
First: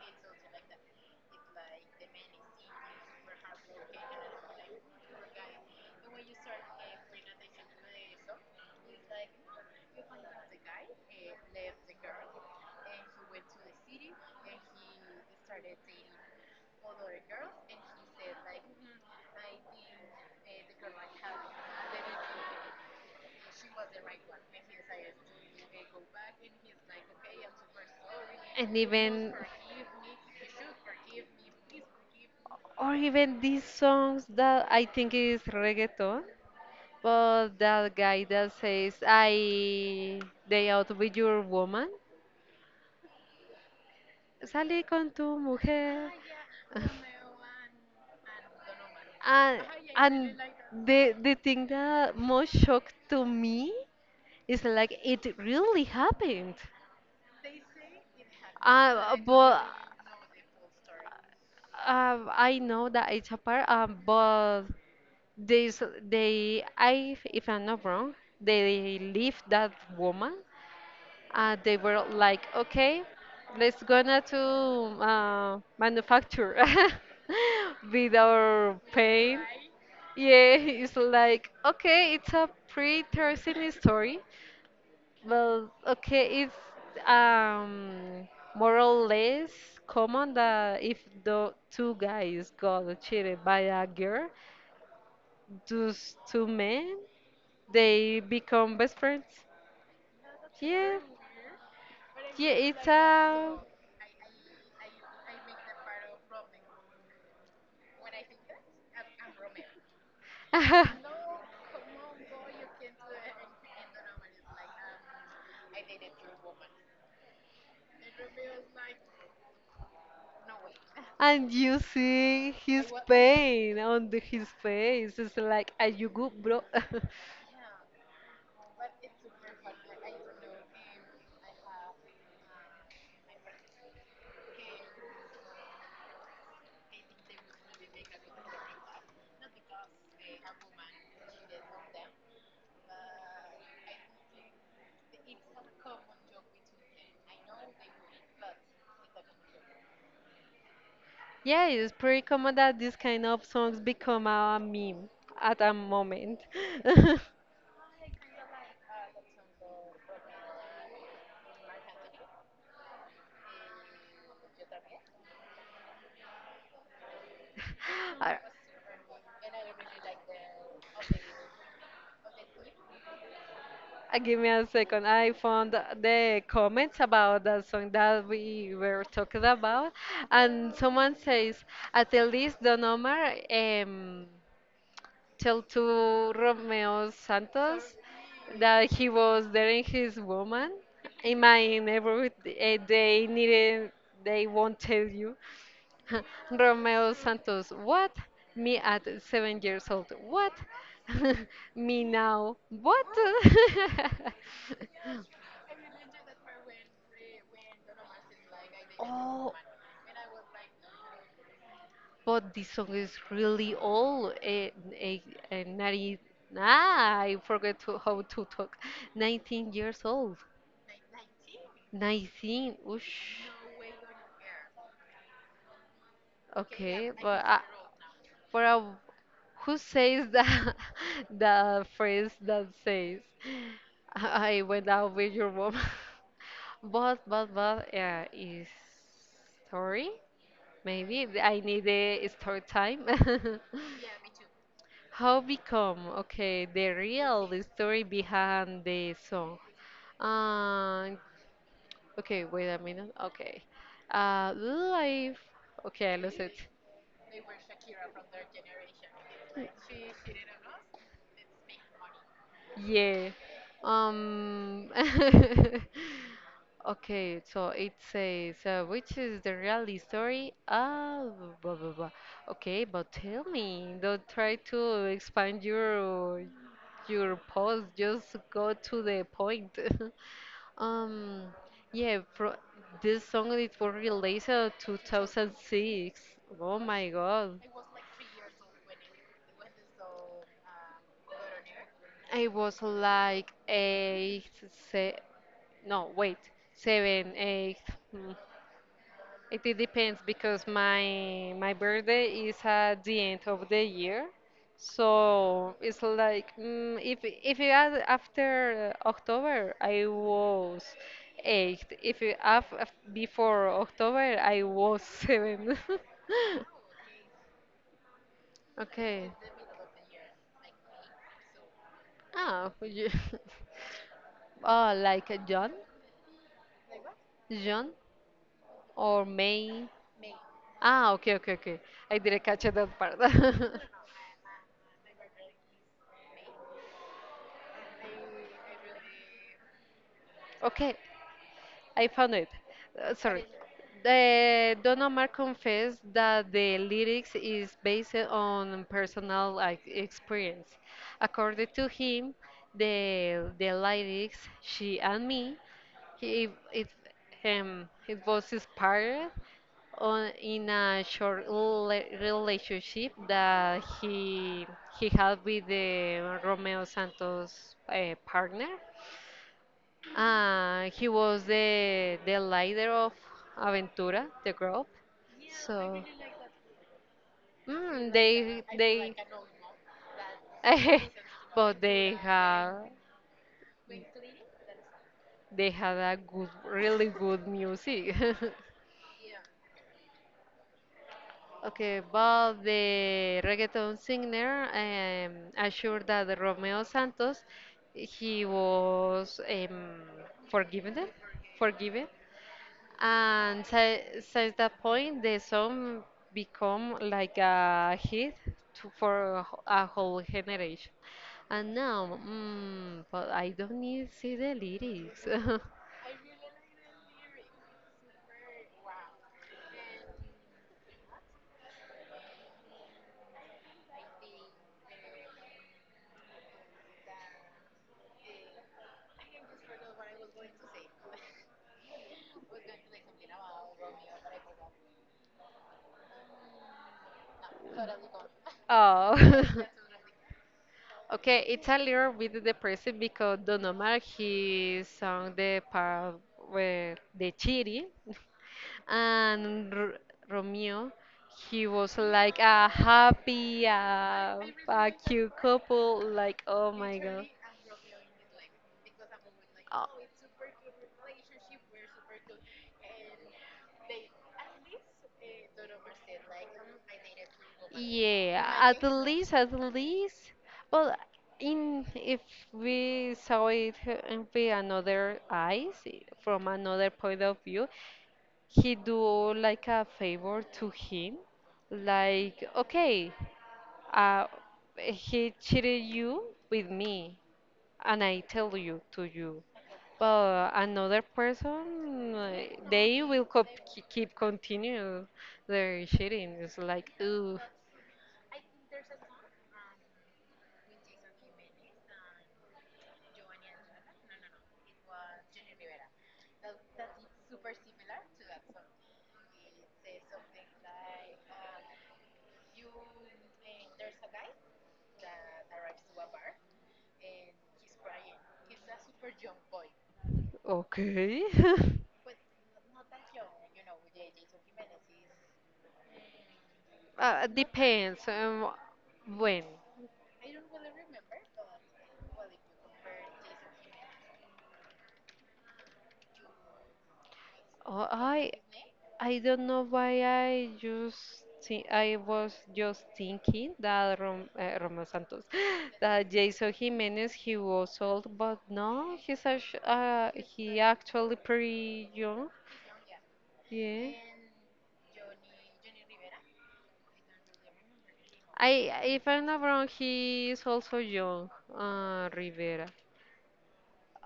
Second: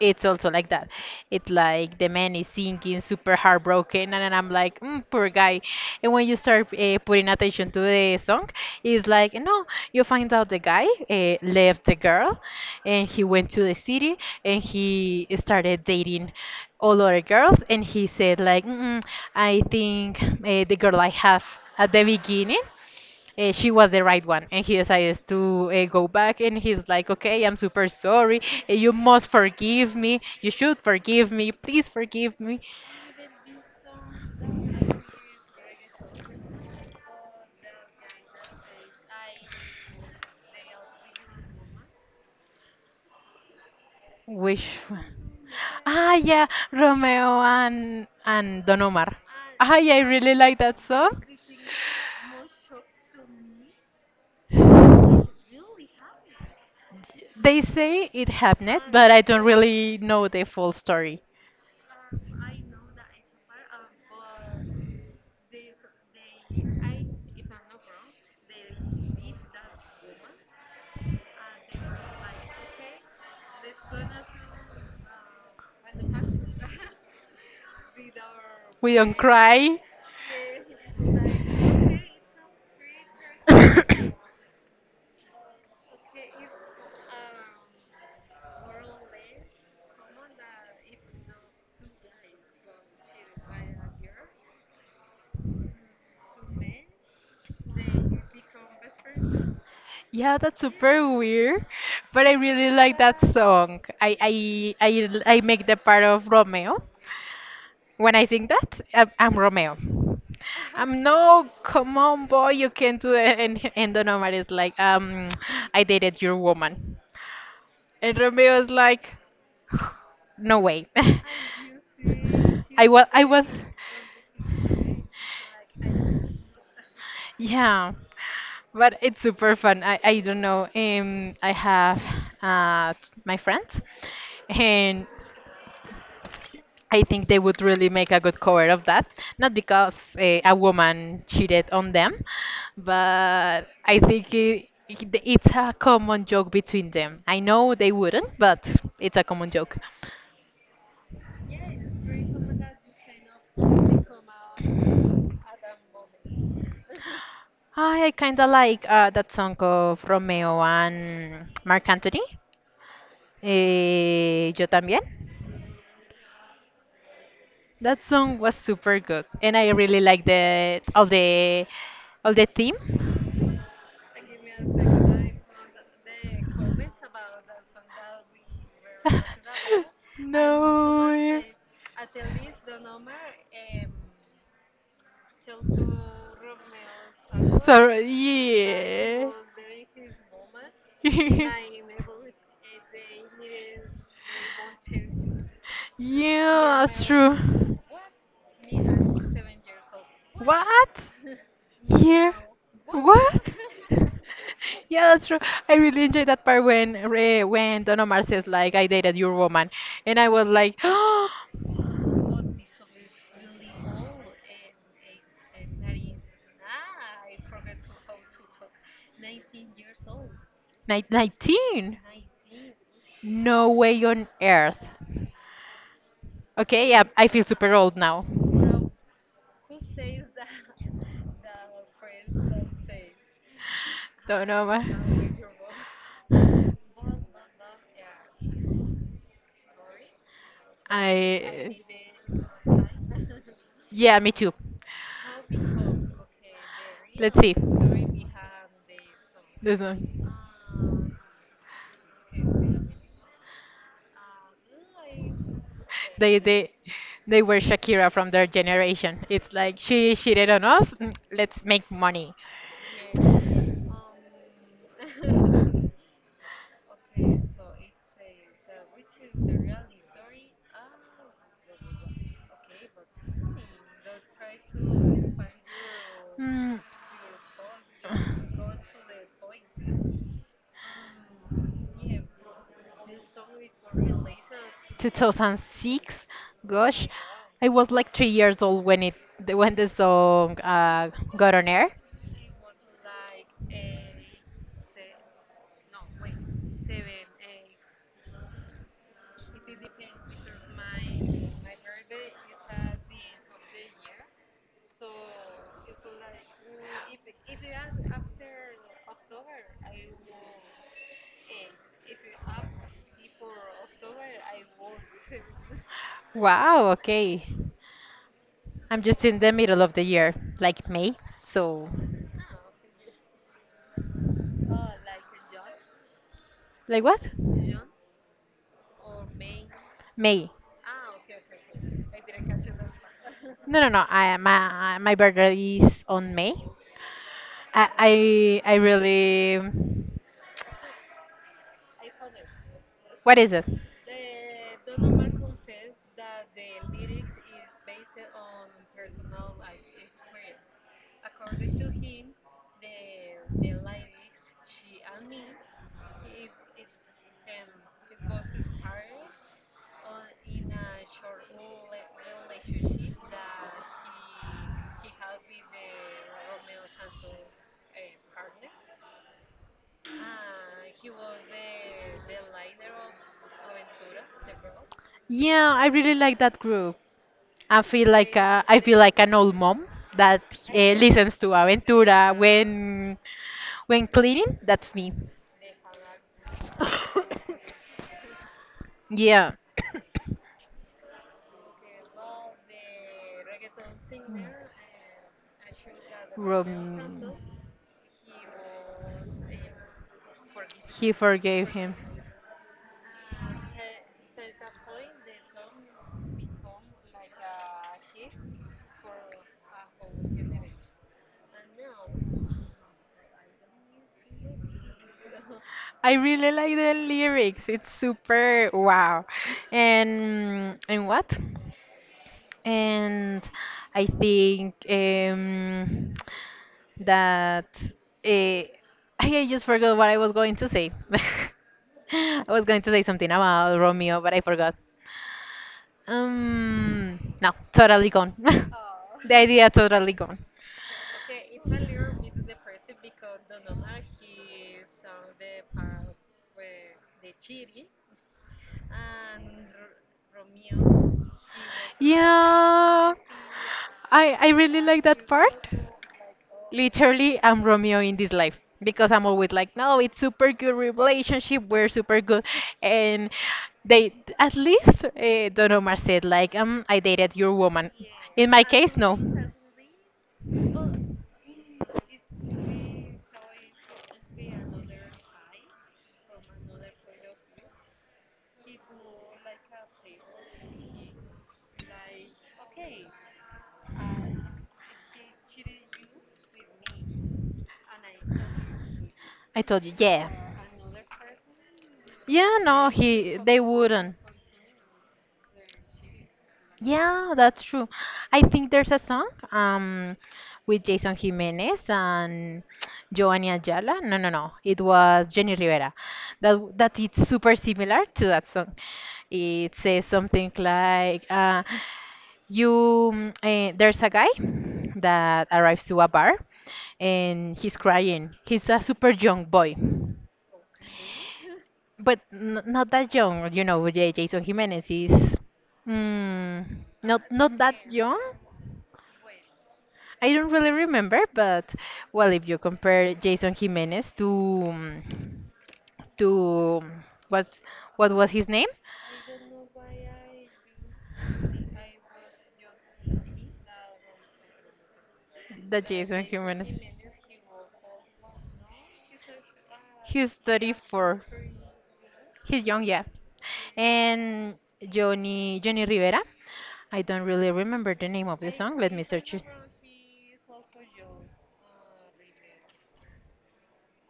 [SPEAKER 1] it's also like that. It's like the man is sinking, super heartbroken, and then I'm like, mm, poor guy. And when you start putting attention to the song, it's like, no, you find out the guy left the girl, and he went to the city, and he started dating all other girls, and he said like, mm, I think the girl I have at the beginning she was the right one and he decides to go back and he's like okay, I'm super sorry,
[SPEAKER 2] And
[SPEAKER 1] you must
[SPEAKER 2] even,
[SPEAKER 1] forgive me, you should forgive me, please forgive me.
[SPEAKER 2] or even these songs that I think is reggaeton, but that guy that says I day out with your woman,
[SPEAKER 1] Which
[SPEAKER 2] salí
[SPEAKER 1] one?
[SPEAKER 2] con tu mujer,
[SPEAKER 1] Ah yeah, Romeo and Don Omar.
[SPEAKER 2] and
[SPEAKER 1] Ah yeah, I really
[SPEAKER 2] and
[SPEAKER 1] like that song.
[SPEAKER 2] the thing that most shocked to me is like it really happened,
[SPEAKER 1] They say it happened but I don't
[SPEAKER 2] but
[SPEAKER 1] really know the full story.
[SPEAKER 2] I know that it's a part, but they I if I'm not wrong they leave that woman, they were like, okay, let's gonna to manufacture *laughs* with
[SPEAKER 1] *laughs*
[SPEAKER 2] our
[SPEAKER 1] We don't
[SPEAKER 2] paint.
[SPEAKER 1] cry. *laughs* Yes.
[SPEAKER 2] Yeah, it's like, okay, it's a pretty interesting story. Well, okay, it's um more or less common that if the two guys got cheated by a girl, those two men, they become best friends.
[SPEAKER 1] Yeah, that's
[SPEAKER 2] Yeah.
[SPEAKER 1] super weird, but I
[SPEAKER 2] Yeah,
[SPEAKER 1] really
[SPEAKER 2] it's
[SPEAKER 1] like that
[SPEAKER 2] a
[SPEAKER 1] song. I make the part of Romeo. When I sing that, I'm Romeo.
[SPEAKER 2] *laughs*
[SPEAKER 1] I'm no, come on, boy, you can do it. And Don Omar is like, I dated your woman, and Romeo is like, *sighs* no way. *laughs*
[SPEAKER 2] and you see
[SPEAKER 1] I
[SPEAKER 2] his
[SPEAKER 1] was I was,
[SPEAKER 2] pain on the, his face. It's like, are you good, bro? *laughs*
[SPEAKER 1] yeah, but it's super fun. I don't know. I have uh my friends. And I think they would really make a good cover of that. Not because a woman cheated on them, but I think it's a common joke between them. I know they wouldn't, but it's a common joke.
[SPEAKER 2] Yeah, it's pretty common that these kind of songs become a meme at a moment. *laughs*
[SPEAKER 1] I kind of like that song of Romeo and Marc Anthony. Eh, yo también. That song
[SPEAKER 2] I-
[SPEAKER 1] was super good, and I really like the all the all the theme.
[SPEAKER 2] Give me a second. I found the comments about that song that we were talking about,
[SPEAKER 1] *laughs*
[SPEAKER 2] and
[SPEAKER 1] No
[SPEAKER 2] someone
[SPEAKER 1] way.
[SPEAKER 2] says, "At least the number." Um, tell to Romeo
[SPEAKER 1] So
[SPEAKER 2] Santos that he
[SPEAKER 1] yeah.
[SPEAKER 2] was dating his woman. In my
[SPEAKER 1] *laughs*
[SPEAKER 2] neighborhood, eh, they needed, they won't tell you. *laughs*
[SPEAKER 1] Yeah, that's
[SPEAKER 2] Romeo Santos,
[SPEAKER 1] true.
[SPEAKER 2] what? Me at 7 years old, what?
[SPEAKER 1] What?
[SPEAKER 2] *laughs* Me
[SPEAKER 1] Yeah.
[SPEAKER 2] now, what?
[SPEAKER 1] What? *laughs*
[SPEAKER 2] *laughs*
[SPEAKER 1] Yeah, that's true. I really enjoyed that part when when Don Omar says like I dated your
[SPEAKER 2] Oh,
[SPEAKER 1] woman, and I was like, *gasps*
[SPEAKER 2] but this song is really old. A 90, ah, I forget to, how to talk. 19 years old.
[SPEAKER 1] "Nine- 19?
[SPEAKER 2] 19. Ush.
[SPEAKER 1] No way on earth. Okay, yeah,
[SPEAKER 2] Okay,
[SPEAKER 1] I feel super old now.
[SPEAKER 2] but I, who says that *laughs* the phrase that says *laughs* I
[SPEAKER 1] Don't
[SPEAKER 2] I
[SPEAKER 1] know. But-
[SPEAKER 2] went out with your mom? *laughs* But yeah, is story maybe I
[SPEAKER 1] I.
[SPEAKER 2] need a story time.
[SPEAKER 1] *laughs* Yeah, me too.
[SPEAKER 2] *laughs* How become okay the
[SPEAKER 1] Let's
[SPEAKER 2] real
[SPEAKER 1] see.
[SPEAKER 2] story behind the song?
[SPEAKER 1] This one.
[SPEAKER 2] Uh, okay, wait a minute. Okay, life. Okay, I
[SPEAKER 1] They
[SPEAKER 2] lost it.
[SPEAKER 1] they they were Shakira from their generation. It's like she cheated on us. Let's make money.
[SPEAKER 2] Yeah. Um, *laughs* okay, so it says, which is the reality story? Ah, blah, blah, blah. Okay, but tell me, don't try to expand
[SPEAKER 1] Hmm.
[SPEAKER 2] your post, just go to the point. *laughs* Um, yeah, pro this song it was released 2006.
[SPEAKER 1] 2006.
[SPEAKER 2] Oh
[SPEAKER 1] Gosh,
[SPEAKER 2] my God.
[SPEAKER 1] I was like 3 years old when it when the song got on air.
[SPEAKER 2] I was like eight, se no, wait, seven, eight. mm, It, it depends because my birthday is at the end of the year, so it's like if you add after October, I was eight. If you have before October, I was seven. *laughs*
[SPEAKER 1] Wow. Okay. I'm just
[SPEAKER 2] Okay.
[SPEAKER 1] in the middle of the year, like May. So,
[SPEAKER 2] Ah, *laughs* oh, like a John,
[SPEAKER 1] like what?
[SPEAKER 2] John or May.
[SPEAKER 1] May.
[SPEAKER 2] Ah, okay, okay, okay. I didn't catch that part.
[SPEAKER 1] No,
[SPEAKER 2] *laughs*
[SPEAKER 1] no, no. I my birthday is on May. I really.
[SPEAKER 2] Okay, I found it.
[SPEAKER 1] What
[SPEAKER 2] Sorry.
[SPEAKER 1] is it?
[SPEAKER 2] Don Omar confessed that the lyrics is based on personal like, experience. According to him, the lyrics "She and Me" he, it it was inspired on in a short relationship that he had with the Romeo Santos partner, he was the leader of Aventura, the group.
[SPEAKER 1] Yeah, I
[SPEAKER 2] So,
[SPEAKER 1] really like that group.
[SPEAKER 2] mm, they
[SPEAKER 1] I feel like
[SPEAKER 2] they,
[SPEAKER 1] an old mom that
[SPEAKER 2] *laughs*
[SPEAKER 1] listens to
[SPEAKER 2] but
[SPEAKER 1] Aventura when when cleaning, that's me.
[SPEAKER 2] they had a good, really good
[SPEAKER 1] *laughs*
[SPEAKER 2] music. *laughs*
[SPEAKER 1] Yeah.
[SPEAKER 2] Okay, but the reggaeton singer assured that Romeo
[SPEAKER 1] Rom-
[SPEAKER 2] Santos he was forgiven,
[SPEAKER 1] He forgave him.
[SPEAKER 2] forgiven. And since that point, the song become like a hit to, for a a whole generation. And now, mm, but I don't need to see the lyrics. *laughs*
[SPEAKER 1] I really like the lyrics. It's super wow. And what? And I think that eh, I I just forgot what I was going to say. *laughs* I was going to say something about Romeo, but I forgot. No, totally gone.
[SPEAKER 2] Oh,
[SPEAKER 1] *laughs* The
[SPEAKER 2] *laughs*
[SPEAKER 1] idea totally gone.
[SPEAKER 2] okay. It's a little bit depressing because Don Omar he sung the part where the chiri, and Romeo, he was like a
[SPEAKER 1] Yeah,
[SPEAKER 2] happy,
[SPEAKER 1] I really
[SPEAKER 2] a
[SPEAKER 1] like that
[SPEAKER 2] cute
[SPEAKER 1] part.
[SPEAKER 2] couple. Like, oh my god.
[SPEAKER 1] Literally, I'm Romeo in this life because I'm always like,
[SPEAKER 2] Oh,
[SPEAKER 1] no, it's super good relationship. We're super good, and they at least Don Omar said like, I dated your woman. In
[SPEAKER 2] yeah,
[SPEAKER 1] my
[SPEAKER 2] at
[SPEAKER 1] case, no.
[SPEAKER 2] least, at least. Well, in if we saw it with another eyes, from another point of view, he do like a favor to him. Like, okay. Uh, he cheated you with me, and I tell you to you.
[SPEAKER 1] I told you, yeah.
[SPEAKER 2] But another person,
[SPEAKER 1] Yeah, no,
[SPEAKER 2] they will
[SPEAKER 1] he
[SPEAKER 2] cop
[SPEAKER 1] they wouldn't.
[SPEAKER 2] keep continue their cheating. It's like,
[SPEAKER 1] Yeah,
[SPEAKER 2] ooh,
[SPEAKER 1] that's true. I think there's a song with Jason Jimenez and Giovanni Ayala. No, no, no. It was Jenny Rivera. That it's super similar to that song. It says something like you there's a guy that arrives to a bar and he's crying. He's a super young boy.
[SPEAKER 2] okay.
[SPEAKER 1] But n not that young, you know, Jason Jimenez is mm,
[SPEAKER 2] *laughs*
[SPEAKER 1] not that
[SPEAKER 2] Depends
[SPEAKER 1] young.
[SPEAKER 2] when.
[SPEAKER 1] I don't really remember, but well, if you compare Jason Jimenez to to um, what's
[SPEAKER 2] Oh,
[SPEAKER 1] what was his name?
[SPEAKER 2] I don't know why I just think I was just thinking that Roman Santos,
[SPEAKER 1] The
[SPEAKER 2] *gasps* that
[SPEAKER 1] Jason
[SPEAKER 2] Jason
[SPEAKER 1] Jimenez.
[SPEAKER 2] Jimenez he was old, but no,
[SPEAKER 1] He's
[SPEAKER 2] he actually
[SPEAKER 1] 34.
[SPEAKER 2] pretty young.
[SPEAKER 1] He's young, yeah.
[SPEAKER 2] Yeah.
[SPEAKER 1] And Johnny Rivera. I don't really remember the name of
[SPEAKER 2] I
[SPEAKER 1] the song. Let me
[SPEAKER 2] if I'm
[SPEAKER 1] search it.
[SPEAKER 2] not wrong, he is also young. Rivera.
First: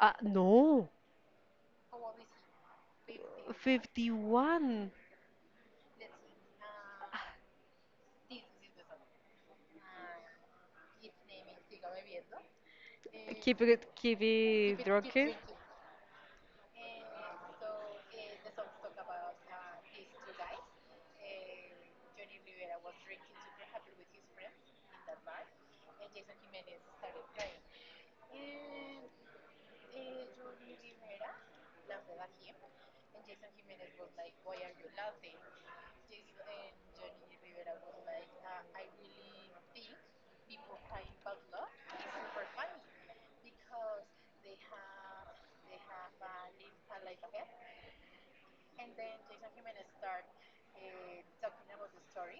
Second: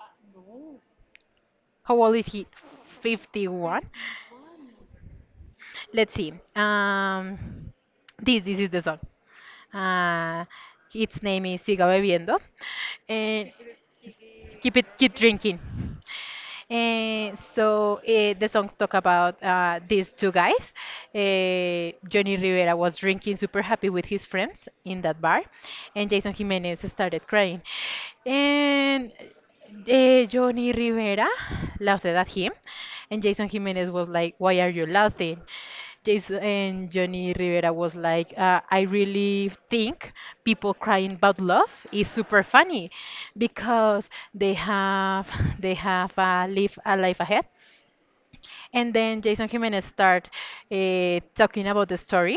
[SPEAKER 2] No,
[SPEAKER 1] How old is he? 51.
[SPEAKER 2] 51.
[SPEAKER 1] Let's see. This is the song. Uh, its name is Siga Bebiendo. And
[SPEAKER 2] Keep
[SPEAKER 1] keep it
[SPEAKER 2] it
[SPEAKER 1] keep
[SPEAKER 2] rocking.
[SPEAKER 1] drinking and so the songs talk about these two guys. Johnny Rivera was drinking super happy with his friends in that bar, and Jason Jimenez started crying, and Johnny Rivera laughed at him, and Jason Jimenez was like, why are you laughing? Yes, and Johnny Rivera was like, I really think people crying about love is super funny because they have *laughs* they have live a life ahead. And then Jason Jimenez start talking about the story,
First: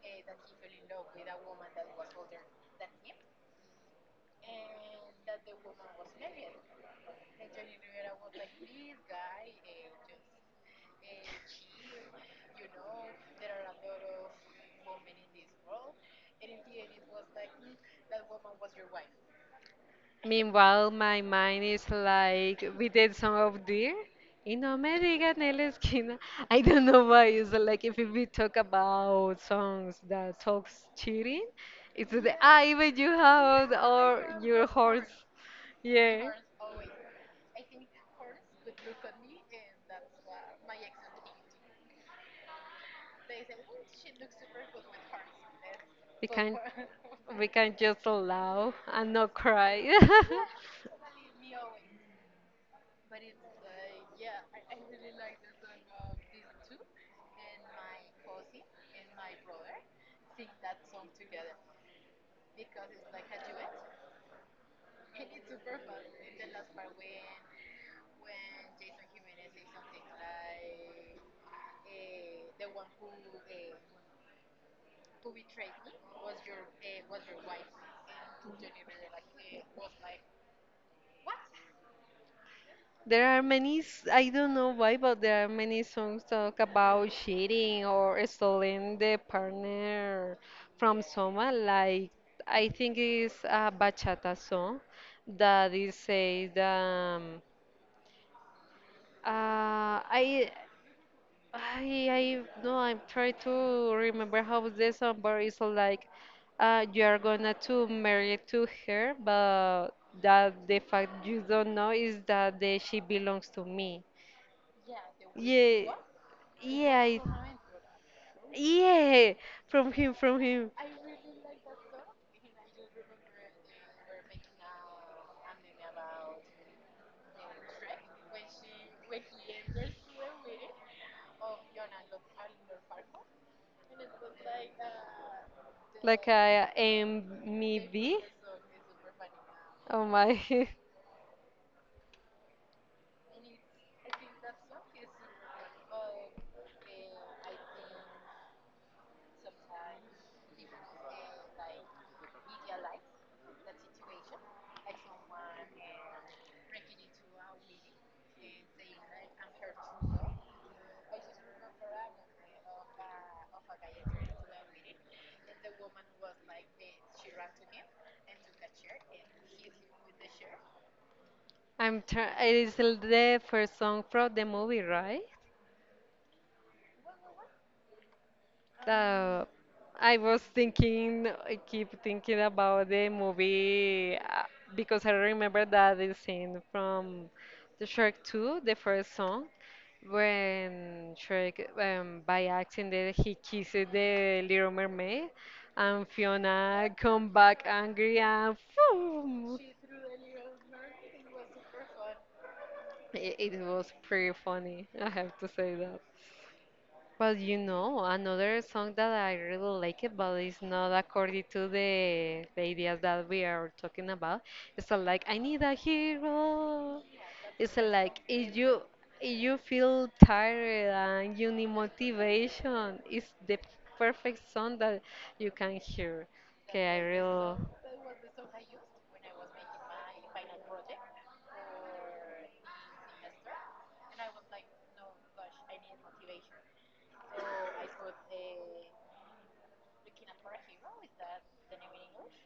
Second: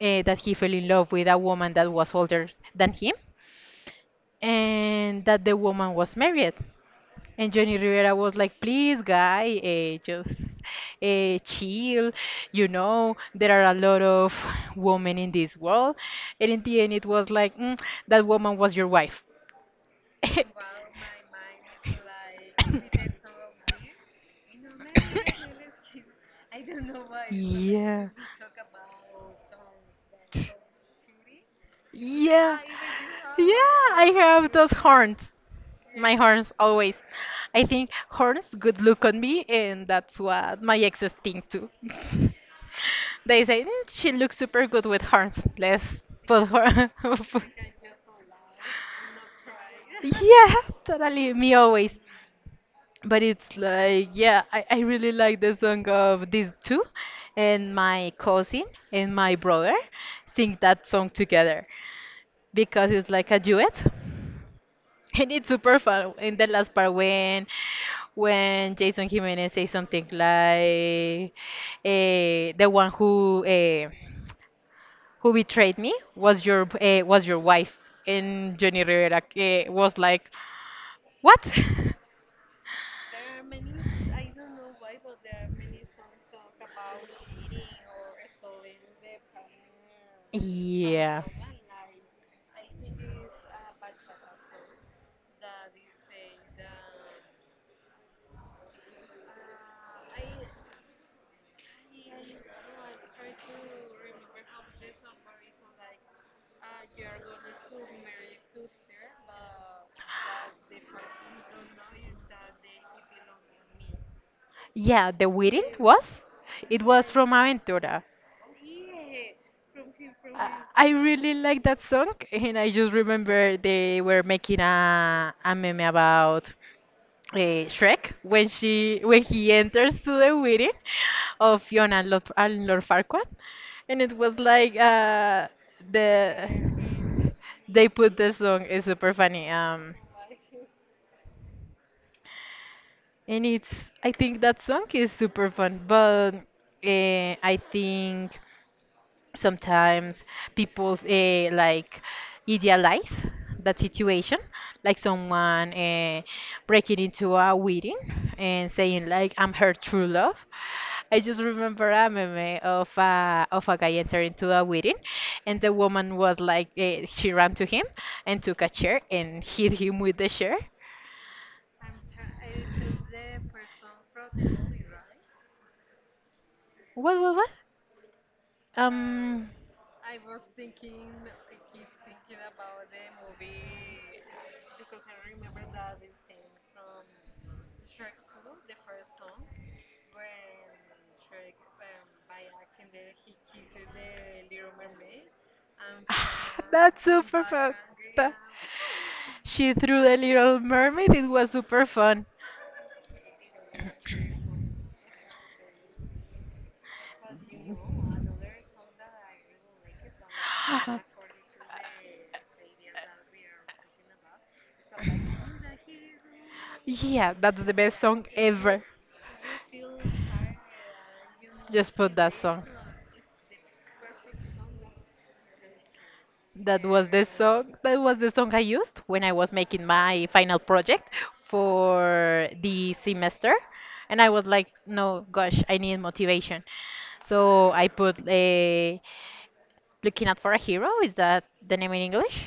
[SPEAKER 1] that he fell in love with a woman that was older than him, and that the woman was married, and Johnny Rivera was like, please, guy, chill. You know, there are a lot of women in this world. And in the end, it was like, that woman was your wife.
[SPEAKER 2] Meanwhile,
[SPEAKER 1] *laughs*
[SPEAKER 2] my mind is like with the song of Dear. Y no me digan en la esquina. I don't know why. It's like if
[SPEAKER 1] Yeah.
[SPEAKER 2] we talk about songs that talks cheating, it's the
[SPEAKER 1] Yeah.
[SPEAKER 2] I even you have
[SPEAKER 1] Yeah, I
[SPEAKER 2] or
[SPEAKER 1] have
[SPEAKER 2] your
[SPEAKER 1] those
[SPEAKER 2] horse.
[SPEAKER 1] horns. My
[SPEAKER 2] Yeah.
[SPEAKER 1] horns always. I think horns good look on me, and that's what my exes think too. *laughs* They say, "Mm, she looks super good with horns. Let's
[SPEAKER 2] We
[SPEAKER 1] put
[SPEAKER 2] can
[SPEAKER 1] her." *laughs*
[SPEAKER 2] we can just laugh and not cry. *laughs*
[SPEAKER 1] Yeah, totally. Me always. But it's like, yeah, I really like the song of these two, and my cousin and my brother sing that song together because it's like a duet. *laughs* And it's super fun. In the last part, when Jason Jimenez says something like, "The one who betrayed me was was your wife," and Johnny Rivera was like, "What?"
[SPEAKER 2] There are many, I don't know why, but there are many songs talk about cheating or stealing the
[SPEAKER 1] *laughs*
[SPEAKER 2] partner from
[SPEAKER 1] Yeah,
[SPEAKER 2] someone. Like, I think it's a bachata song that it says uh, I, no, I'm trying to remember how the song, but it's like, you are gonna to marry to her, but that the fact you don't know is that the, she belongs to me.
[SPEAKER 1] yeah. The
[SPEAKER 2] Yeah,
[SPEAKER 1] wedding was, it
[SPEAKER 2] yeah,
[SPEAKER 1] was yes, from Aventura.
[SPEAKER 2] yeah. From him, from him.
[SPEAKER 1] I really like that song, and I just remember they were making a meme about Shrek when she when he enters to the wedding of Fiona and Lord Farquaad, and it was like
[SPEAKER 2] Like
[SPEAKER 1] the
[SPEAKER 2] I am me
[SPEAKER 1] they put
[SPEAKER 2] be.
[SPEAKER 1] the song. Is super funny.
[SPEAKER 2] Oh my. *laughs*
[SPEAKER 1] And it's I think that song is super fun, but I think sometimes people like idealize that situation, like someone breaking into a wedding and saying like, I'm her true love. I just remember a meme of of a guy entering to a wedding, and the woman was like she ran to him and took a chair and hit him with the chair.
[SPEAKER 2] I'm trying. It is the first song from the movie, right?
[SPEAKER 1] What
[SPEAKER 2] Uh,
[SPEAKER 1] um
[SPEAKER 2] I was thinking, I keep thinking about the movie because I remember that the scene from the Shark 2, the first song. When Shrek, by accident, he kisses the Little Mermaid, and
[SPEAKER 1] *sighs*
[SPEAKER 2] Fiona
[SPEAKER 1] that's
[SPEAKER 2] come
[SPEAKER 1] super
[SPEAKER 2] back
[SPEAKER 1] fun.
[SPEAKER 2] angry and boom.
[SPEAKER 1] She threw the little mermaid. It was super fun.
[SPEAKER 2] It was pretty funny, *laughs* I have to say that. But you know,
[SPEAKER 1] *gasps*
[SPEAKER 2] another song that I really like it, but it's not according to the ideas that we are talking about. It's a, like, I need a hero.
[SPEAKER 1] Yeah, that's the
[SPEAKER 2] It's
[SPEAKER 1] best
[SPEAKER 2] like
[SPEAKER 1] song ever.
[SPEAKER 2] if you feel tired and you need
[SPEAKER 1] Just put that song.
[SPEAKER 2] motivation, it's the perfect song that you can hear.
[SPEAKER 1] That
[SPEAKER 2] Okay, I
[SPEAKER 1] was the
[SPEAKER 2] really,
[SPEAKER 1] song. That was the song I used when I was making my final project for the semester, and I was like, "No, gosh, I need motivation." So I put a Looking Out for a Hero, is that the name in English?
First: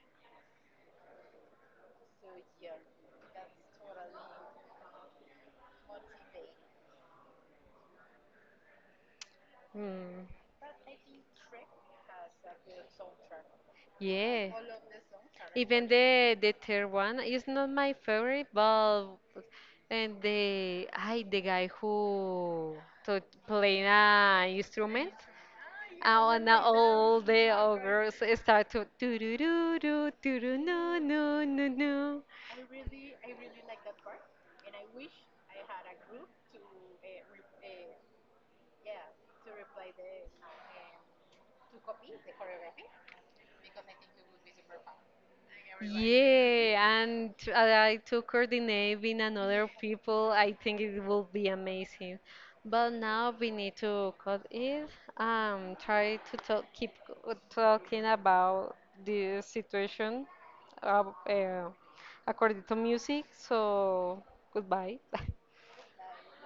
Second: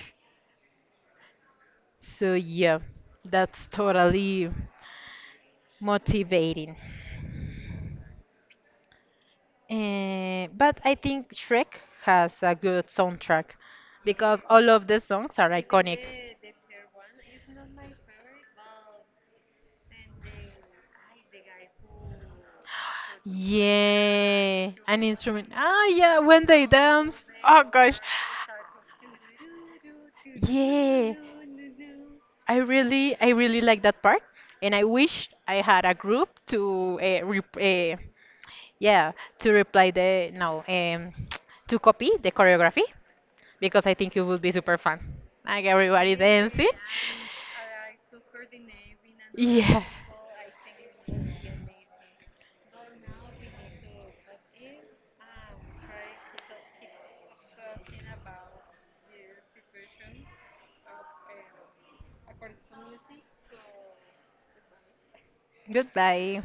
[SPEAKER 1] So yeah, that's totally motivating.
[SPEAKER 2] mm,
[SPEAKER 1] But I think Shrek has a good soundtrack because
[SPEAKER 2] yeah.
[SPEAKER 1] all of the songs are
[SPEAKER 2] Even
[SPEAKER 1] iconic.
[SPEAKER 2] the third one is not my favorite, but and the I the guy who to play an
[SPEAKER 1] Yeah, an
[SPEAKER 2] instrument.
[SPEAKER 1] instrument. Ah, yeah,
[SPEAKER 2] Oh, and
[SPEAKER 1] when
[SPEAKER 2] now
[SPEAKER 1] they
[SPEAKER 2] all
[SPEAKER 1] dance.
[SPEAKER 2] the
[SPEAKER 1] Oh gosh.
[SPEAKER 2] ogres start to do do do do do do no
[SPEAKER 1] Yeah.
[SPEAKER 2] no no no.
[SPEAKER 1] I really like that part, and I wish I had a group to yeah, to reply the no, *tsk* to copy the choreography, because I think it would be super fun. Like everybody dancing.
[SPEAKER 2] Yeah, and I to coordinate with another
[SPEAKER 1] Yeah.
[SPEAKER 2] people, I think it will be amazing. But now we need to cut it. Try to talk, keep talking about the situation, uh, uh, according to music. So goodbye. *laughs*
[SPEAKER 1] Goodbye.